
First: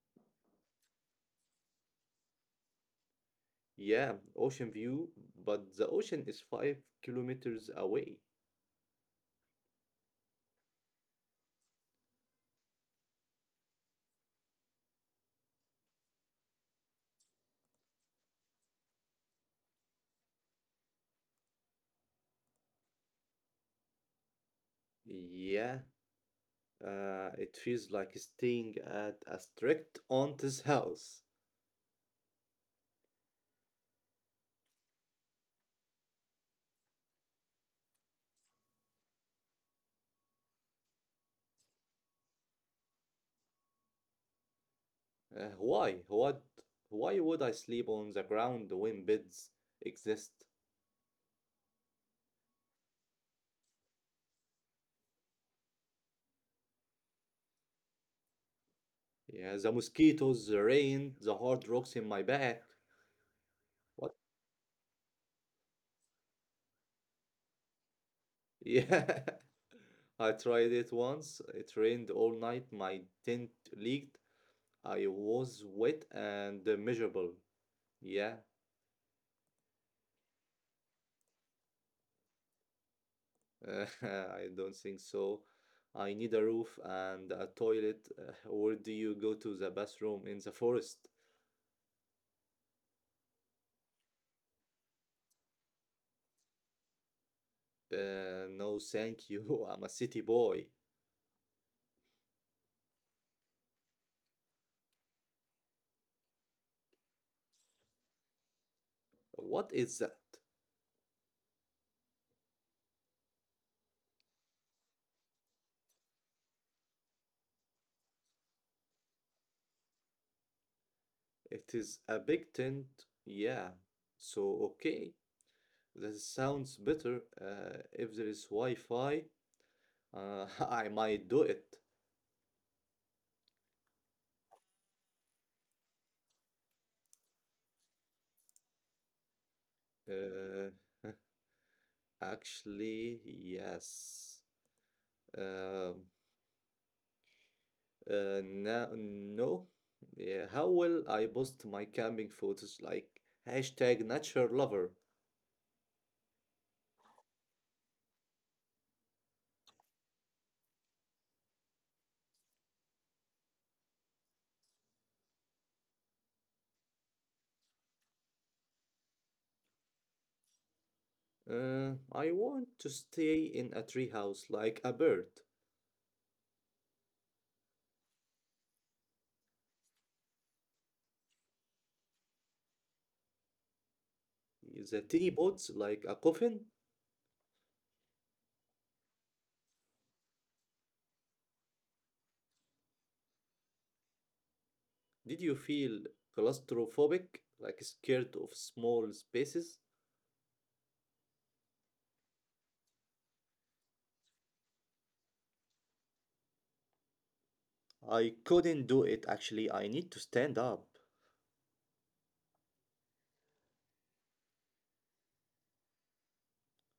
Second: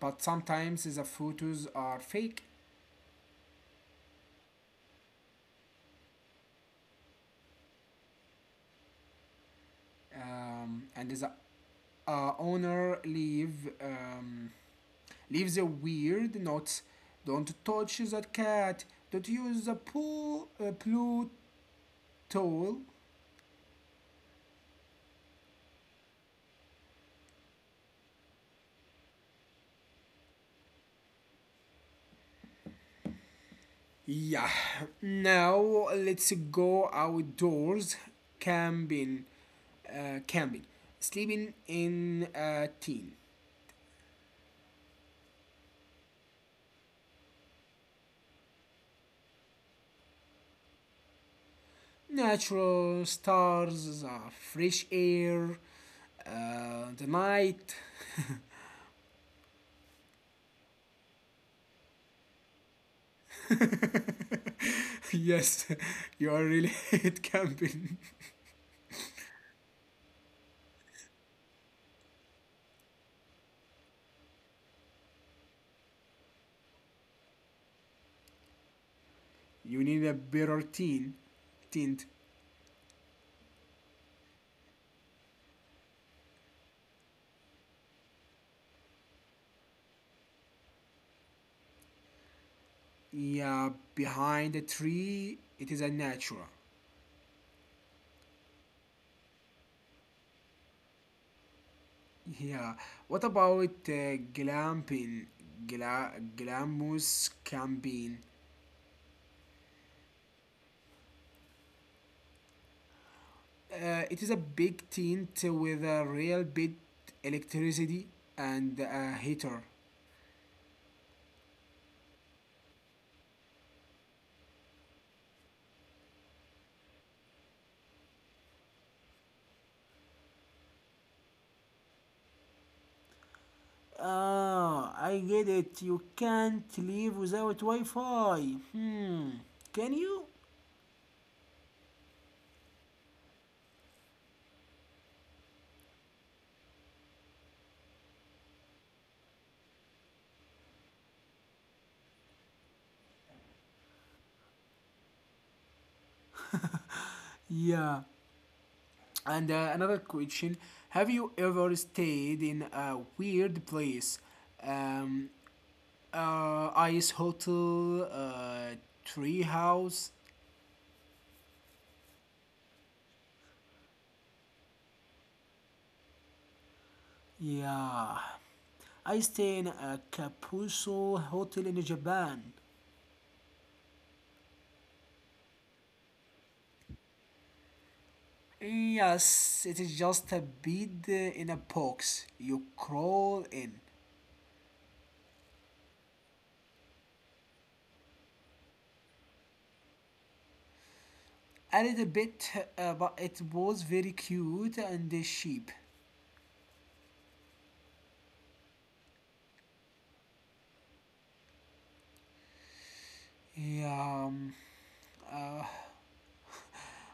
Speaker 1: but sometimes the photos are fake,
Speaker 2: Yeah, ocean view, but the ocean is 5 kilometers away.
Speaker 1: and the owner leaves a weird note. Don't touch that cat. Don't use the pool blue towel.
Speaker 2: Yeah, it feels like staying at a strict aunt's house.
Speaker 1: Yeah, now let's go outdoors camping. Camping, sleeping in a tent.
Speaker 2: Why? What? Why would I sleep on the ground when beds exist?
Speaker 1: Natural stars, fresh air, the night.
Speaker 2: Yeah, the mosquitoes, the rain, the hard rocks in my back. What?
Speaker 1: yes, you are really at camping.
Speaker 2: Yeah, I tried it once. It rained all night. My tent leaked. I was wet and miserable. Yeah.
Speaker 1: You need a better tent. Tent.
Speaker 2: Uh, I don't think so. I need a roof and a toilet. Where do you go to the bathroom in the forest?
Speaker 1: Yeah, behind a tree, it is a natural.
Speaker 2: No, thank you. I'm a city boy.
Speaker 1: Yeah. What about glamping? Glamouse camping.
Speaker 2: What is that?
Speaker 1: It is a big tent with a real bit electricity and a heater.
Speaker 2: It is a big tent. Yeah. So, okay. This sounds better. If there is Wi-Fi, I might do it.
Speaker 1: Ah, I get it. You can't leave without Wi Fi. Hmm. Can you?
Speaker 2: Uh, actually, yes. Um, no, no. Yeah, how will I post my camping photos like hashtag nature lover?
Speaker 1: Yeah. And another question: Have you ever stayed in a weird place? Um, Ice Hotel, tree house.
Speaker 2: I want to stay in a tree house like a bird.
Speaker 1: Yeah. I stay in a Kapuso hotel in Japan.
Speaker 2: The tiny pods like a coffin.
Speaker 1: Yes, it is just a bed in a box. You crawl in.
Speaker 2: Did you feel claustrophobic, like scared of small spaces?
Speaker 1: A little bit, but it was very cute and cheap.
Speaker 2: I couldn't do it actually. I need to stand up.
Speaker 1: Yeah. um,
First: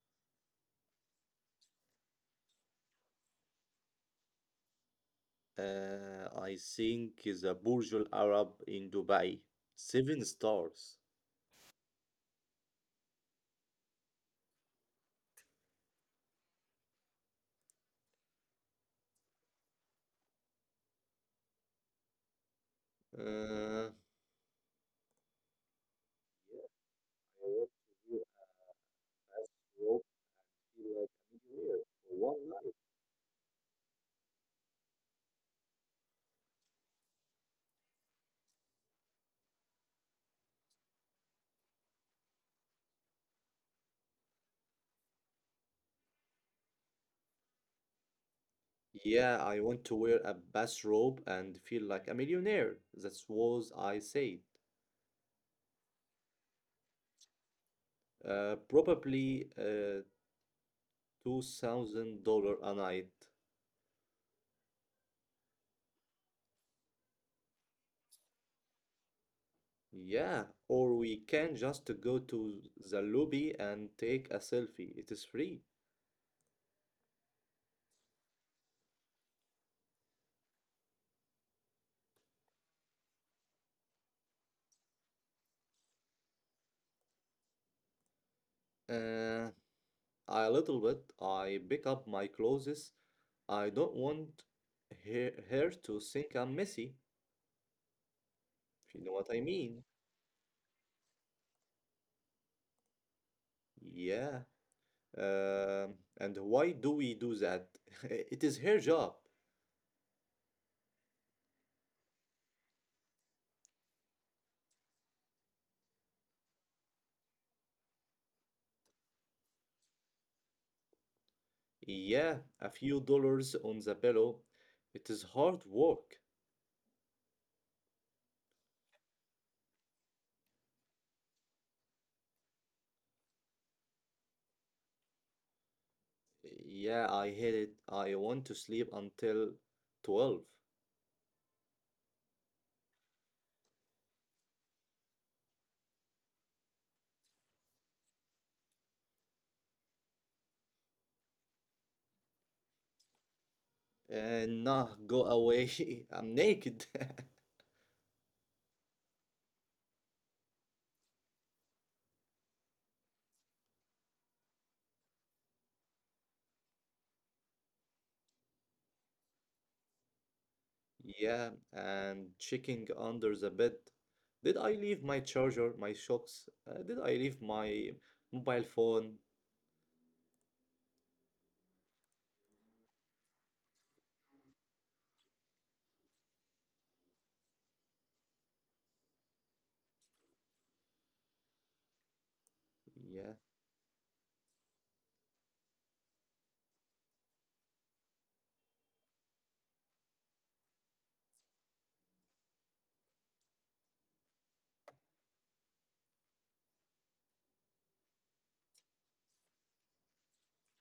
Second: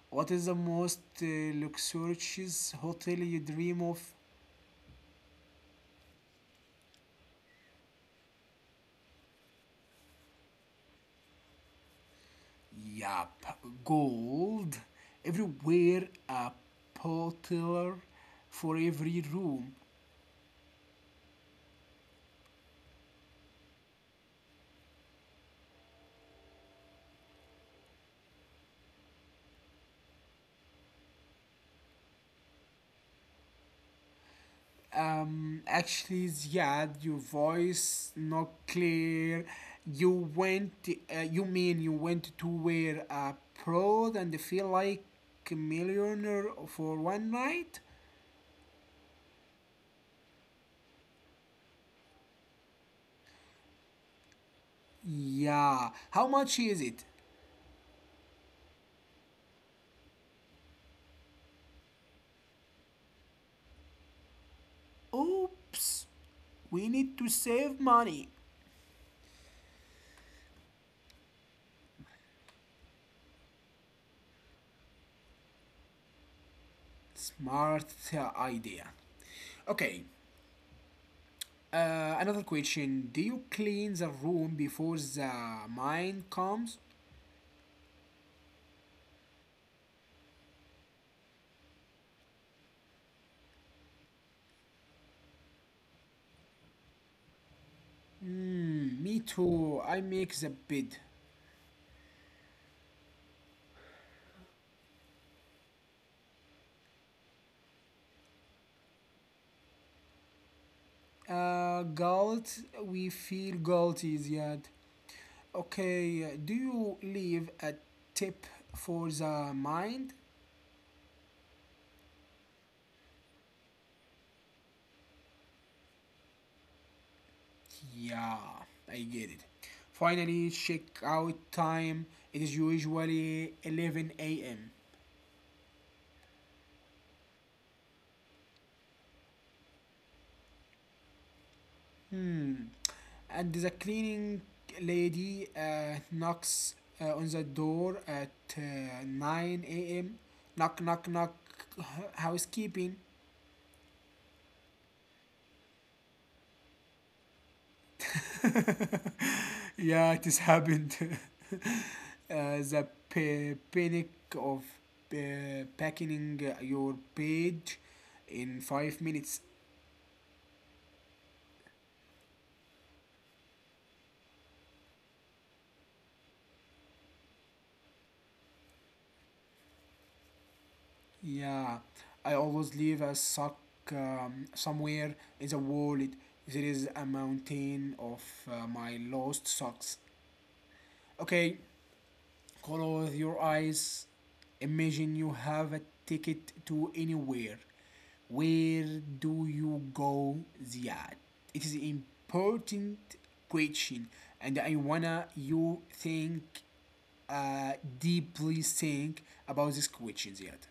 Speaker 1: what is the most luxurious hotel you dream of?
Speaker 2: I think the Burj Al Arab in Dubai. Seven stars.
Speaker 1: Yup, gold everywhere, a bottle for every room.
Speaker 2: Uh, feel like a millionaire for one night.
Speaker 1: Actually, Ziad, your voice not clear. You went, you mean you went to wear a proud and feel like a millionaire for one night?
Speaker 2: Yeah, I want to wear a bathrobe and feel like a millionaire. That's what I said.
Speaker 1: Yeah, how much is it?
Speaker 2: Probably $2,000 a night.
Speaker 1: Oops, we need to save money.
Speaker 2: Yeah, or we can just go to the lobby and take a selfie. It is free.
Speaker 1: Smart idea. Okay. Another question: Do you clean the room before the mind comes?
Speaker 2: Uh, a little bit. I pick up my clothes. I don't want her to think I'm messy, if you
Speaker 1: Mm,
Speaker 2: know what
Speaker 1: me
Speaker 2: I mean.
Speaker 1: too. I make the bed.
Speaker 2: Yeah. And why do we do that? It is her job.
Speaker 1: Guilt. We feel guilty yet. Okay. Do you leave a tip for the mind?
Speaker 2: Yeah, a few dollars on the pillow. It is hard work.
Speaker 1: Yeah, I get it. Finally, check out time. It is usually 11 a.m.
Speaker 2: Yeah, I hate it. I want to sleep until 12.
Speaker 1: Hmm. And the cleaning lady knocks on the door at 9 a.m. Knock, knock, knock. Housekeeping.
Speaker 2: And nah, go away. I'm naked.
Speaker 1: Yeah, it has happened. uh, the panic of packing your page in 5 minutes.
Speaker 2: Yeah, and checking under the bed. Did I leave my charger, my socks? Did I leave my mobile phone?
Speaker 1: Yeah, I always leave a sock somewhere in the wallet. There is a mountain of my lost socks. Okay, close
Speaker 2: Yeah.
Speaker 1: your eyes. Imagine you have a ticket to anywhere. Where do you go? Ziad? It is important question, and I wanna you think, uh, deeply think about this question, Ziad.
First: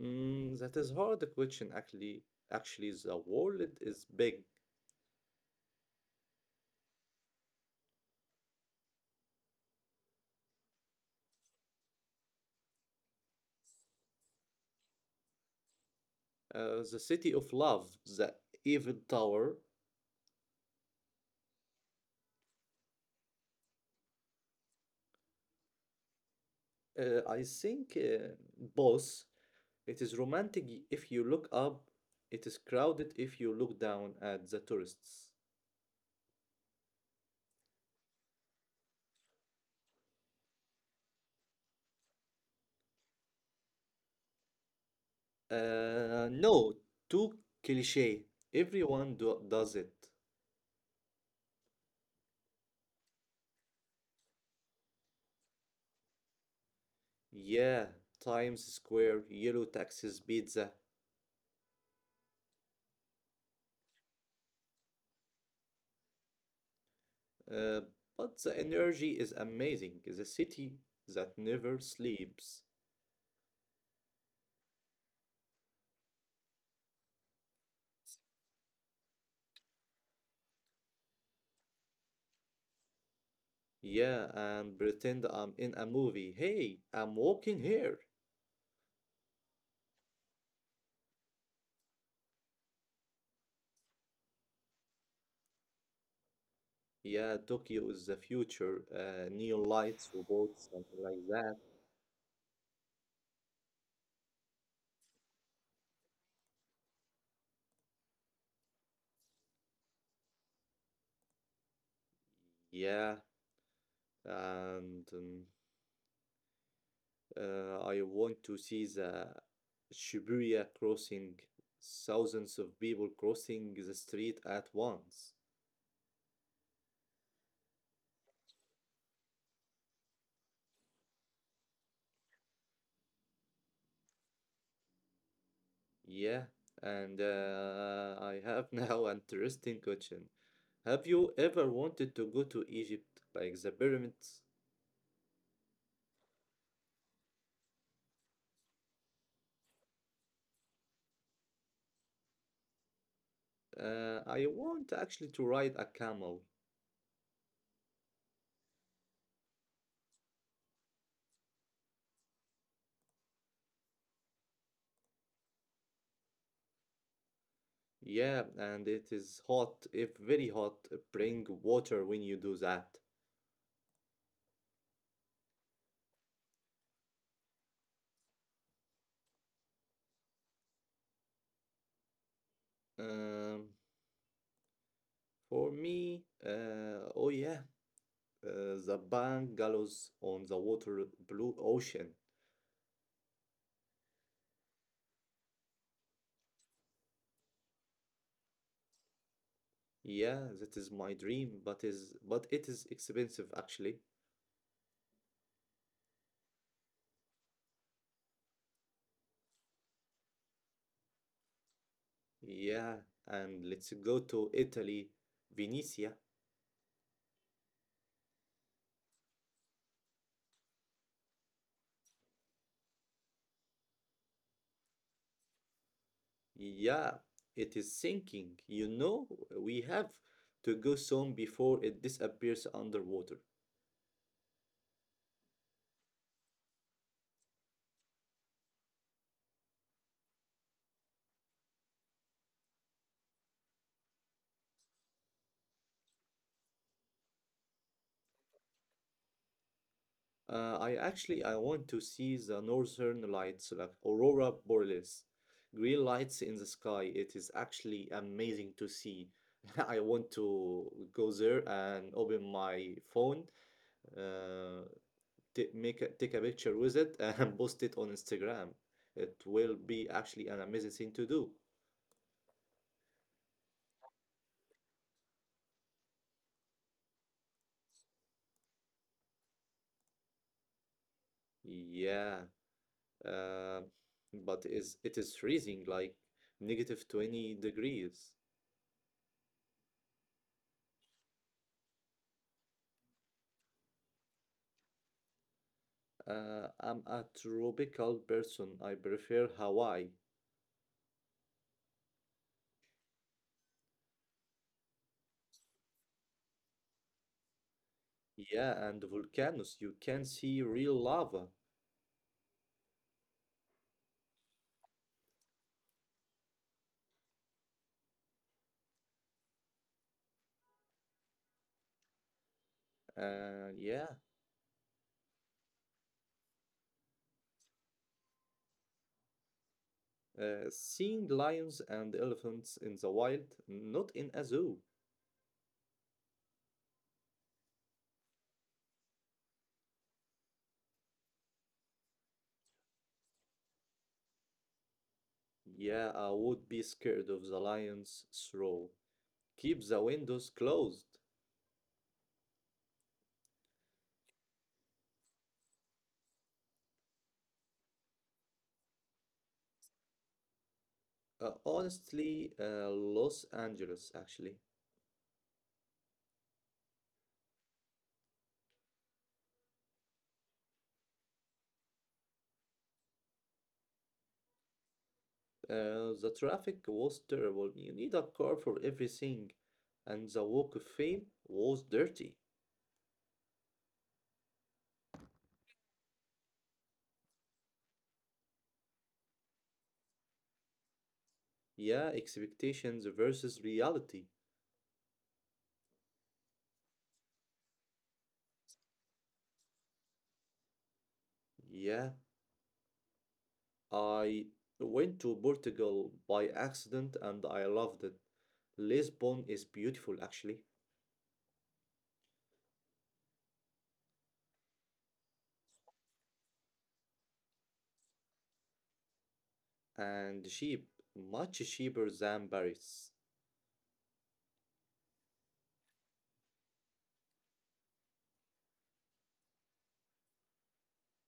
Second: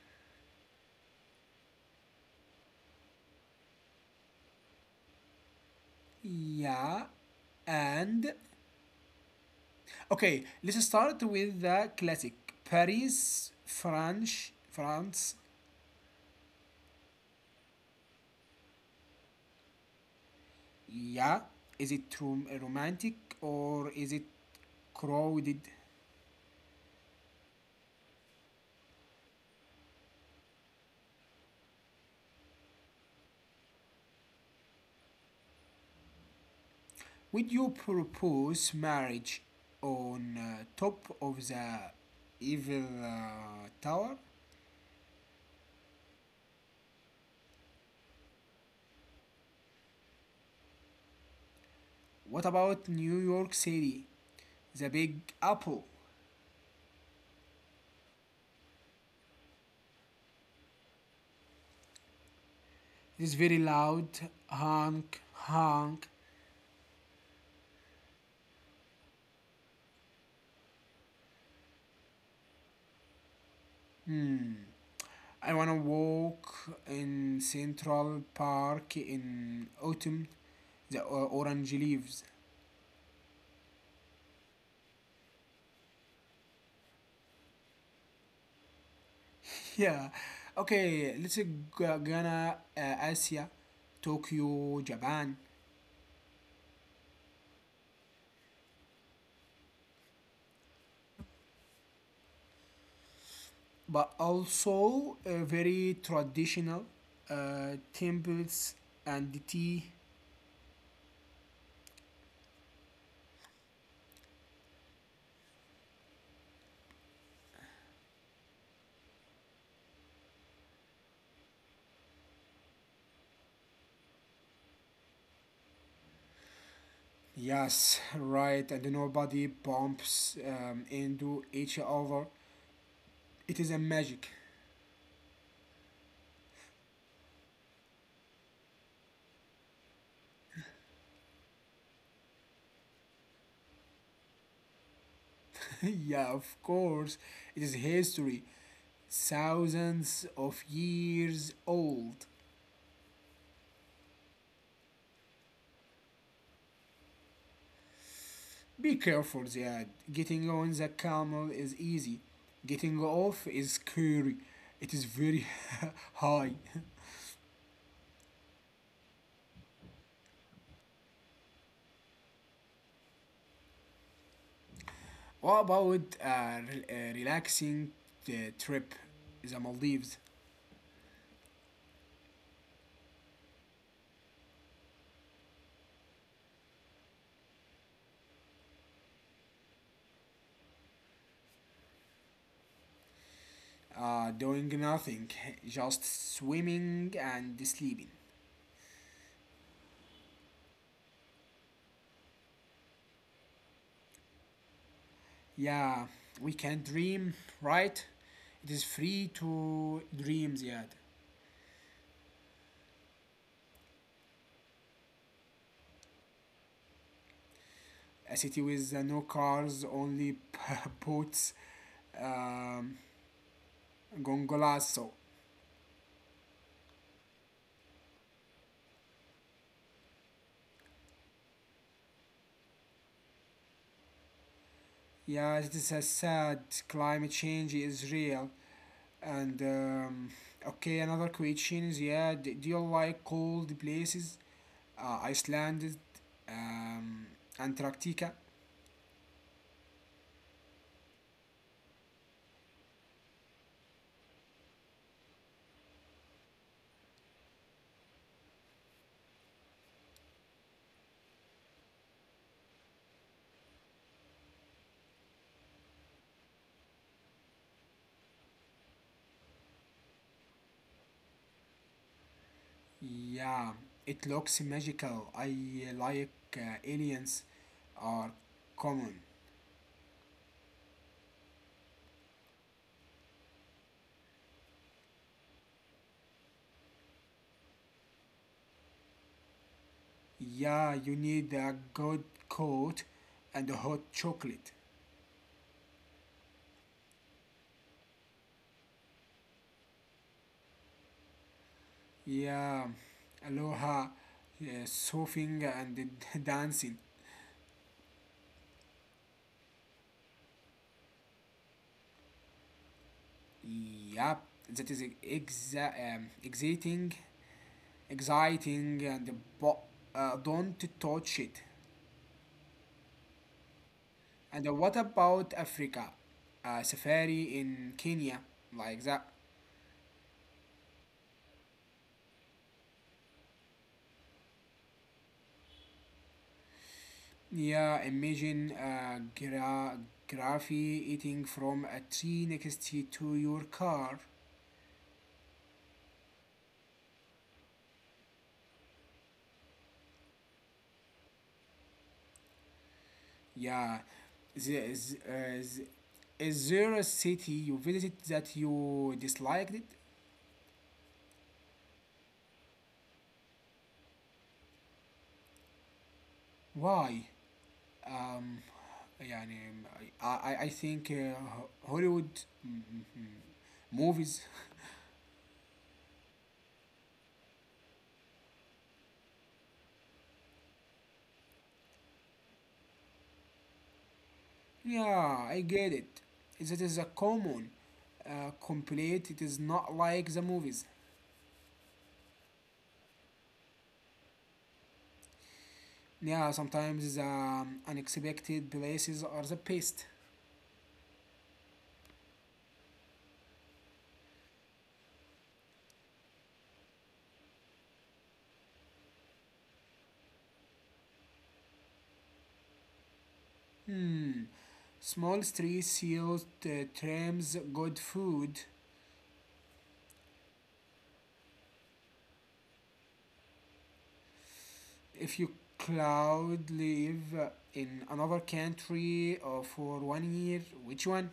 Speaker 2: Mm, that is hard question actually. Actually, the world is big.
Speaker 1: Yeah, and okay, let's start with the classic Paris, French, France.
Speaker 2: The city of love, the Eiffel Tower.
Speaker 1: Yeah, is it romantic or is it crowded?
Speaker 2: I think both. It is romantic if you look up. It is crowded if you look down at the tourists.
Speaker 1: Would you propose marriage on top of the Eiffel Tower?
Speaker 2: No, too cliche. Everyone do does it.
Speaker 1: What about New York City, the Big Apple?
Speaker 2: Yeah, Times Square, yellow taxis, pizza.
Speaker 1: It is very loud, honk, honk.
Speaker 2: Uh, but the energy is amazing. The city that never sleeps.
Speaker 1: Hmm. I wanna walk in Central Park in autumn. The orange leaves.
Speaker 2: Yeah, and pretend I'm in a movie. Hey, I'm walking here.
Speaker 1: Yeah. Okay, let's go gonna Asia, Tokyo, Japan,
Speaker 2: Yeah, Tokyo is the future. Neon lights, robots, something like that.
Speaker 1: but also very traditional temples and the tea.
Speaker 2: Yeah, and I want to see the Shibuya crossing, thousands of people crossing the street at once.
Speaker 1: Yes, right. And nobody bumps into each other. It is a magic.
Speaker 2: Yeah, and I have now an interesting question. Have you ever wanted to go to Egypt, like the pyramids?
Speaker 1: yeah, of course. It is history, thousands of years old.
Speaker 2: I want actually to ride a camel.
Speaker 1: Be careful, Ziad. Getting on the camel is easy. Getting off is scary. It is very high.
Speaker 2: Yeah, and it is hot, if very hot, bring water when you do that.
Speaker 1: What about a relaxing trip? The Maldives.
Speaker 2: Um, for me, oh yeah, the bungalows on the water, blue ocean.
Speaker 1: Doing nothing, just swimming and sleeping.
Speaker 2: Yeah, that is my dream, but it is expensive actually.
Speaker 1: Yeah, we can dream, right? It is free to dream, Ziad.
Speaker 2: Yeah, and let's go to Italy, Venice.
Speaker 1: A city with no cars, only boats, um, gondolas. So,
Speaker 2: Yeah, it is sinking. You know, we have to go soon before it disappears underwater.
Speaker 1: yeah, it is a sad. Climate change is real. And okay, another question is, yeah, do you like cold places? Iceland, um, Antarctica.
Speaker 2: I actually I want to see the northern lights, like aurora borealis, green lights in the sky. It is actually amazing to see. I want to go there and open my phone. Uh, take a picture with it and post it on Instagram. It will be actually an amazing thing to do.
Speaker 1: Yeah, it looks magical. I like aliens are common.
Speaker 2: Yeah, uh, but is it is freezing like negative 20 degrees.
Speaker 1: Yeah, you need a good coat and hot chocolate.
Speaker 2: I'm a tropical person. I prefer Hawaii.
Speaker 1: Yeah, aloha, surfing and dancing.
Speaker 2: Yeah, and volcanoes. You can see real lava.
Speaker 1: Yep, that is exciting, exciting, and don't touch it.
Speaker 2: Uh, yeah,
Speaker 1: And what about Africa? A safari in Kenya, like that.
Speaker 2: seeing lions and elephants in the wild, not in a zoo.
Speaker 1: Yeah, imagine Graffy eating from a tree next to your car.
Speaker 2: Yeah, I would be scared of the lion's roar. Keep the windows closed.
Speaker 1: Yeah, the, is- uh, z- is there a city you visited that you disliked it?
Speaker 2: Honestly, Los Angeles, actually.
Speaker 1: Why? Um, yeah, I think Hollywood mm, mm, mm, movies.
Speaker 2: The traffic was terrible. You need a car for everything. And the Walk of Fame was dirty.
Speaker 1: Yeah, I get it. That is a common complaint. It is not like the movies.
Speaker 2: Yeah, expectations versus reality.
Speaker 1: Yeah, sometimes the unexpected places are the best.
Speaker 2: Yeah, I went to Portugal by accident and I loved it. Lisbon is beautiful, actually,
Speaker 1: Hmm. Small streets, sealed trams, good food.
Speaker 2: and cheap, much cheaper than Paris.
Speaker 1: If you cloud live in another country for 1 year, which one?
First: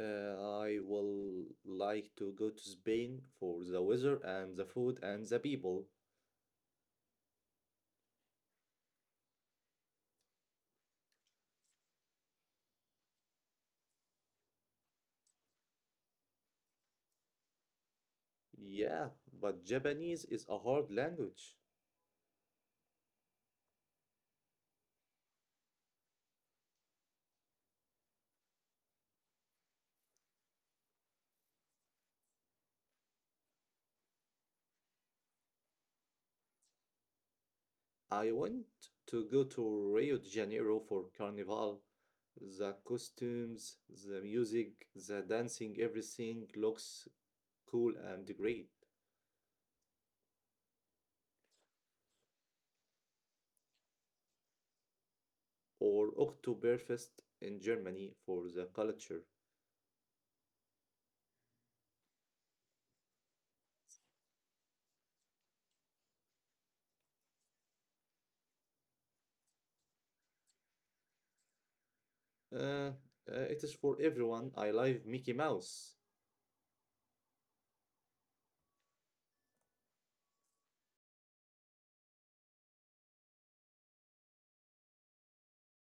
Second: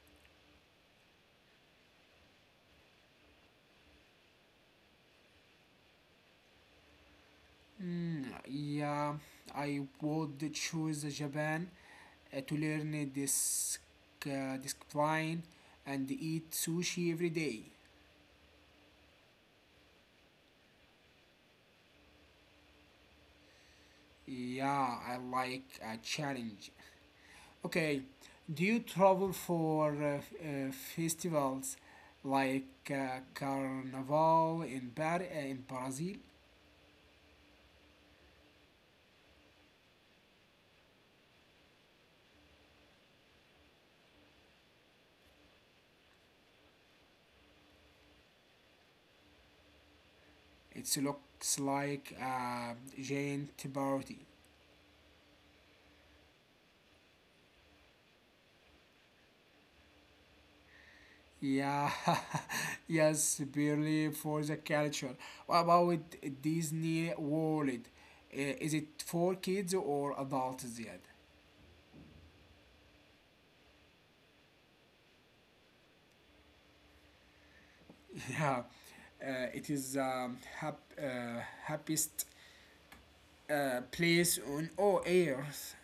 Speaker 2: Uh, I will like to go to Spain for the weather and the food and the people.
Speaker 1: Hmm, yeah, I would choose Japan to learn this discipline and eat sushi every day.
Speaker 2: Yeah, but Japanese is a hard language.
Speaker 1: Yeah, I like a challenge. Okay, do you travel for festivals like Carnival in Brazil?
Speaker 2: I want to go to Rio de Janeiro for Carnival. The costumes, the music, the dancing, everything looks cool and great.
Speaker 1: It looks like a giant party.
Speaker 2: Or Oktoberfest in Germany for the culture.
Speaker 1: Yeah, yes, barely for the culture. What about Disney World? Is it for kids or adults yet?
Speaker 2: Uh, it is for everyone. I love Mickey Mouse.
Speaker 1: Yeah, it is happiest place on all earth.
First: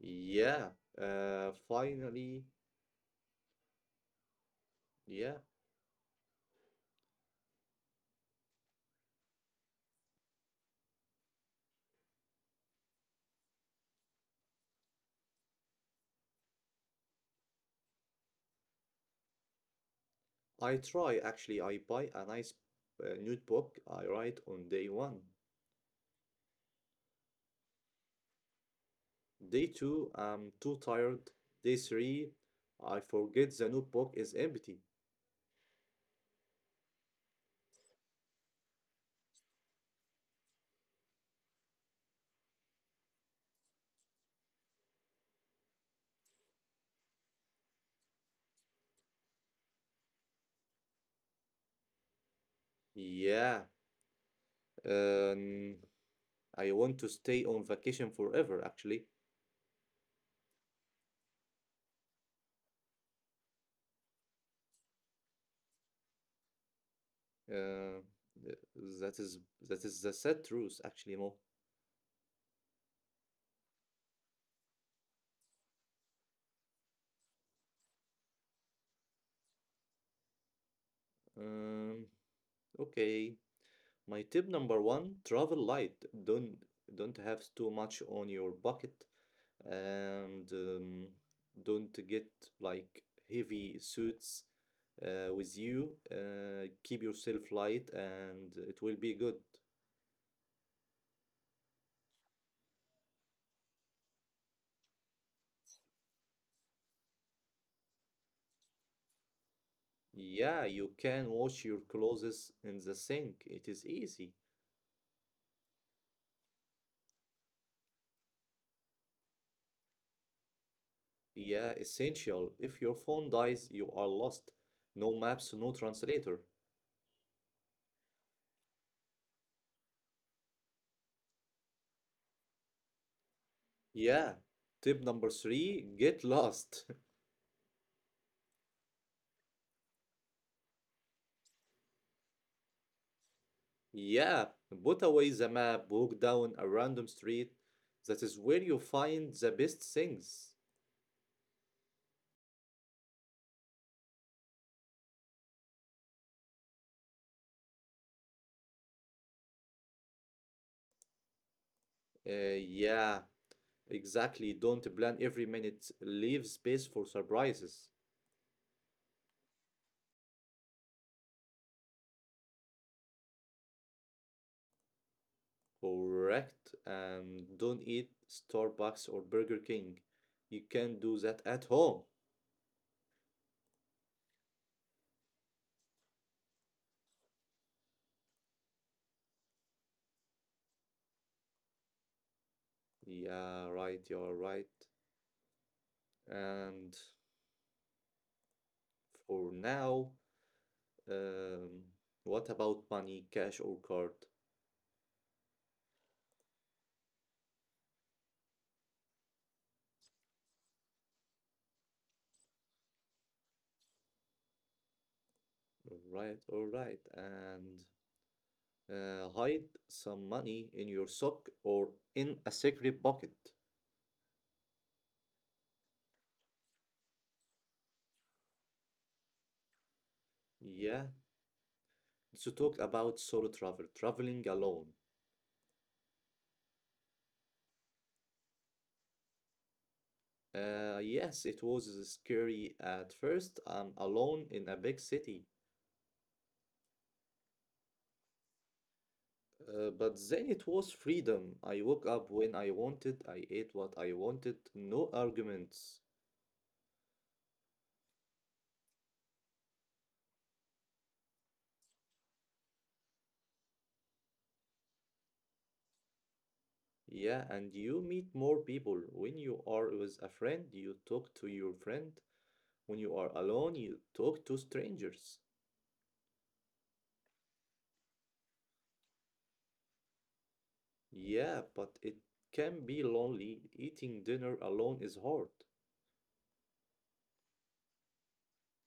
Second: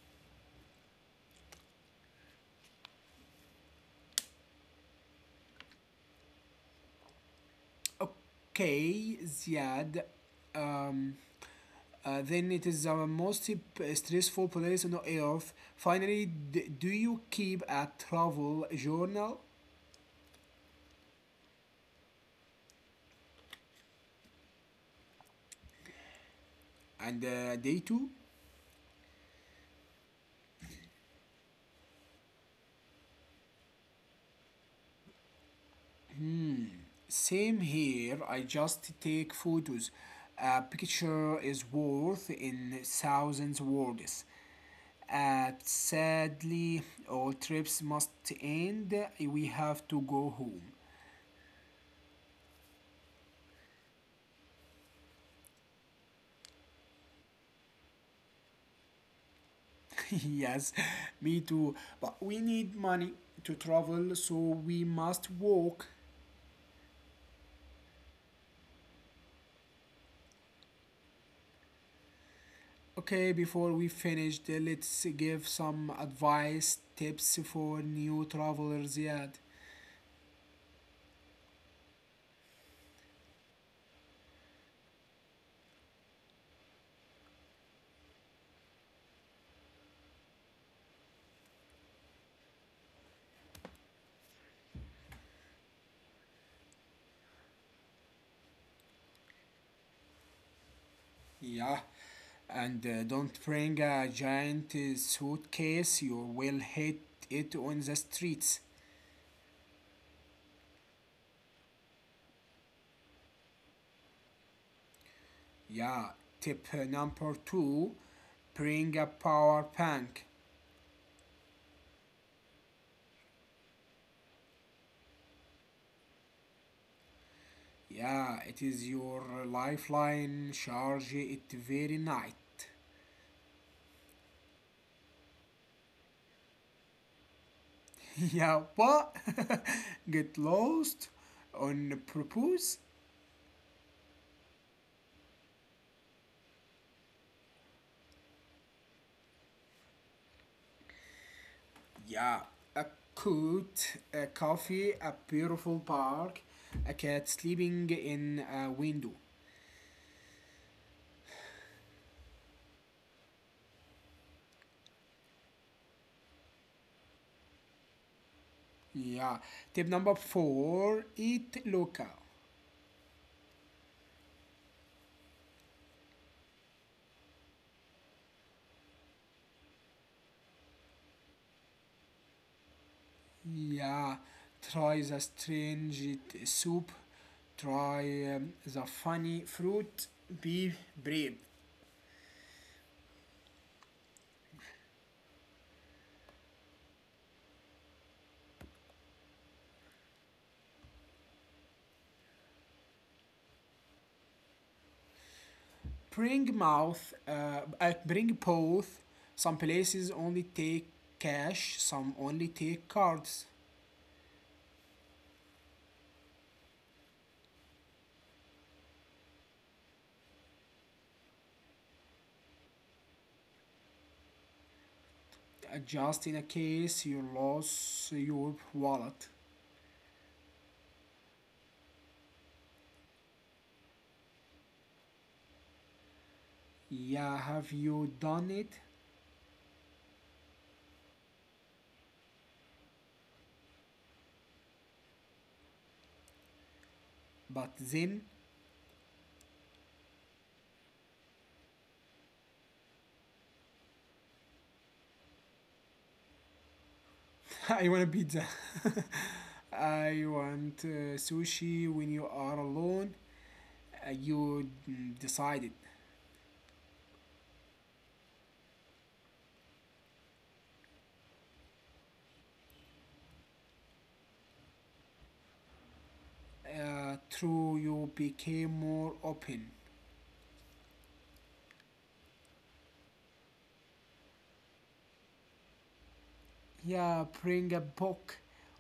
Speaker 2: Yeah, finally, yeah.
Speaker 1: Okay, Ziad. Um, then it is the most stressful place on earth. Finally, do you keep a travel journal
Speaker 2: I try actually. I buy a nice notebook. I write on day one.
Speaker 1: and day two?
Speaker 2: Day two, I'm too tired. Day three, I forget the notebook is empty.
Speaker 1: Same here. I just take photos. A picture is worth in thousands words. Sadly, all trips must end. We have to go home.
Speaker 2: Yeah, um, I want to stay on vacation forever. Actually,
Speaker 1: yes, me too. But we need money to travel, so we must walk.
Speaker 2: uh, th- that is that is the sad truth. Actually, Mo.
Speaker 1: Okay, before we finish, let's give some advice tips for new travelers yet.
Speaker 2: Um, okay. My tip number one, travel light. Don't have too much on your bucket, and don't get like heavy suits with you. Keep yourself light and it will be good.
Speaker 1: Yeah, and don't bring a giant suitcase. You will hit it on the streets.
Speaker 2: Yeah, you can wash your clothes in the sink. It is easy.
Speaker 1: Yeah, tip number two, bring a power bank.
Speaker 2: Yeah, essential. If your phone dies, you are lost. No maps, no translator.
Speaker 1: Yeah, it is your lifeline, charge it very night.
Speaker 2: Yeah. Tip number three, get lost.
Speaker 1: Yeah, what? Get lost on purpose?
Speaker 2: Yeah, put away the map, walk down a random street. That is where you find the best things.
Speaker 1: Yeah, a coat, a coffee, a beautiful park, a cat sleeping in a window.
Speaker 2: Yeah, exactly. Don't plan every minute. Leave space for surprises.
Speaker 1: Yeah. Tip number four, eat local.
Speaker 2: Correct. And don't eat Starbucks or Burger King. You can do that at home.
Speaker 1: Yeah. Try the strange soup. Try the funny fruit. Be brave.
Speaker 2: Yeah, right. You're right. And for now, um, what about money, cash or card?
Speaker 1: Bring both. Some places only take cash, some only take cards.
Speaker 2: All right, all right. And hide some money in your sock or in a secret pocket.
Speaker 1: Just in a case you lost your wallet.
Speaker 2: Yeah, to talk about solo travel, traveling alone.
Speaker 1: Yeah, have you done it?
Speaker 2: Yes, it was scary at first. I'm alone in a big city.
Speaker 1: But then
Speaker 2: But then it was freedom. I woke up when I wanted, I ate what I wanted, no arguments.
Speaker 1: I want a pizza. I want sushi when you are alone. You decided.
Speaker 2: Yeah, and you meet more people. When you are with a friend, you talk to your friend. When you are alone, you talk to strangers.
Speaker 1: Through you became more open.
Speaker 2: Yeah, but it can be lonely. Eating dinner alone is hard.
Speaker 1: Yeah, bring a book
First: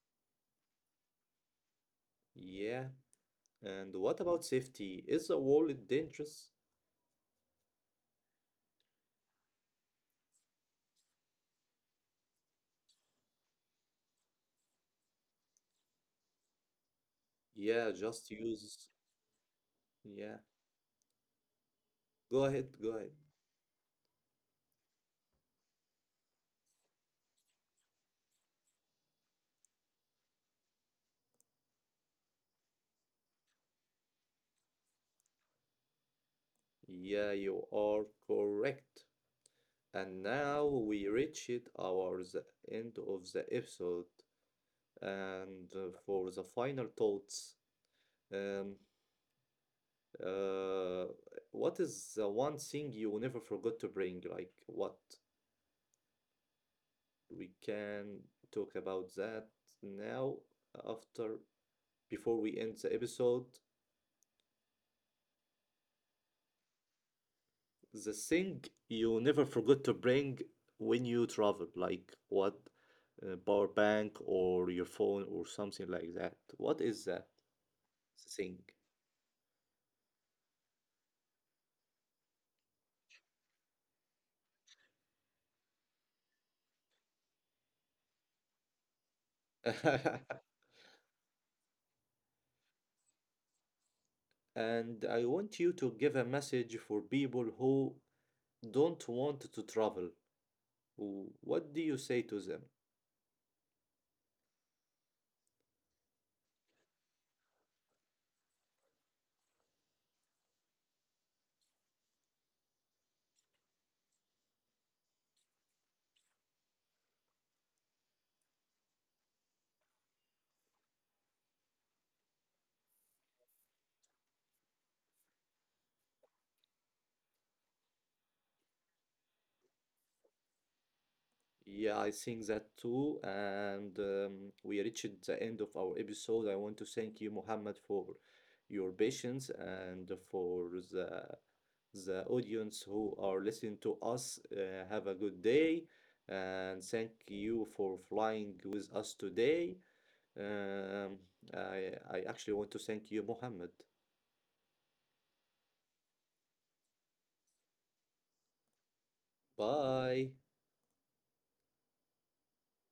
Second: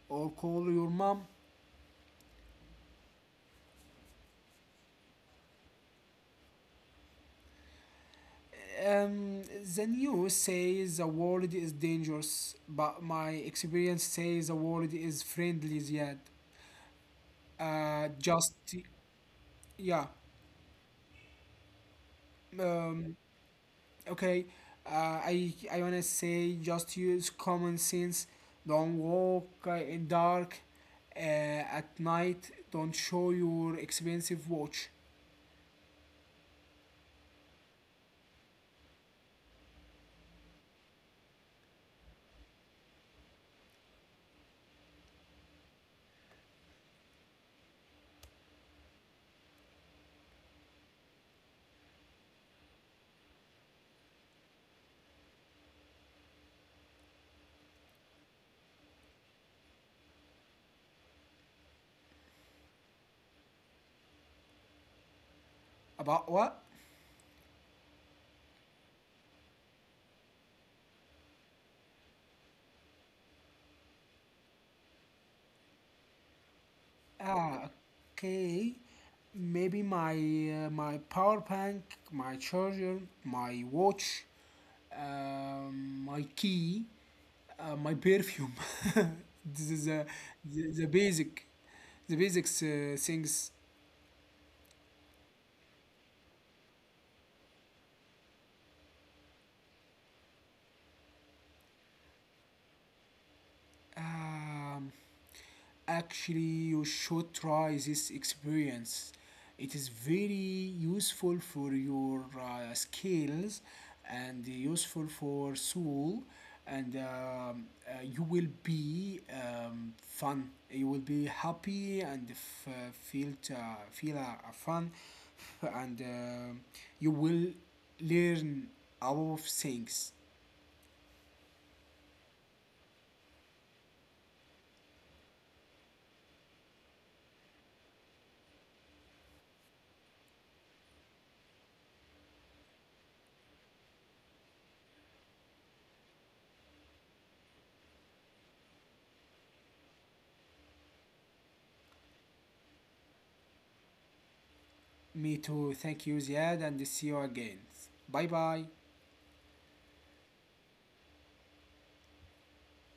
Speaker 1: or call your mom.
Speaker 2: Yeah, and what about safety? Is the world dangerous?
Speaker 1: Um, then you say the world is dangerous, but my experience says the world is friendly yet.
Speaker 2: Yeah,
Speaker 1: uh,
Speaker 2: just
Speaker 1: just
Speaker 2: use.
Speaker 1: yeah.
Speaker 2: Yeah, go ahead, go
Speaker 1: um,
Speaker 2: ahead.
Speaker 1: okay I want to say just use common sense. Don't walk in dark uh, at night. Don't show your expensive watch.
Speaker 2: Yeah, you are correct. And now we reach it. Our the end of the episode. And for the final thoughts, um, uh, what is the one thing you never forgot to bring? Like what? We can talk about that now after before we end the episode.
Speaker 1: About what?
Speaker 2: The thing you never forgot to bring when you travel, like what, power bank or your phone or something like that. What is that
Speaker 1: Ah,
Speaker 2: thing?
Speaker 1: okay. Maybe my power bank, my charger, my watch, my key. My perfume. This is the, the basic, the basics things.
Speaker 2: And I want you to give a message for people who don't want to travel. What do you say to them?
Speaker 1: Um, Actually you should try this experience. It is very useful for your skills and useful for soul, and you will be fun. You will be happy and feel fun, and you will learn a lot of things.
Speaker 2: Yeah, I think that too. And we reached the end of our episode. I want to thank you, Muhammad, for your patience and for the audience who are listening to us. Have a good day, and thank you for flying with us today. Um, I actually want to thank you, Muhammad.
Speaker 1: Me too. Thank you, Ziad, and see you again. Bye bye.
Speaker 2: Bye.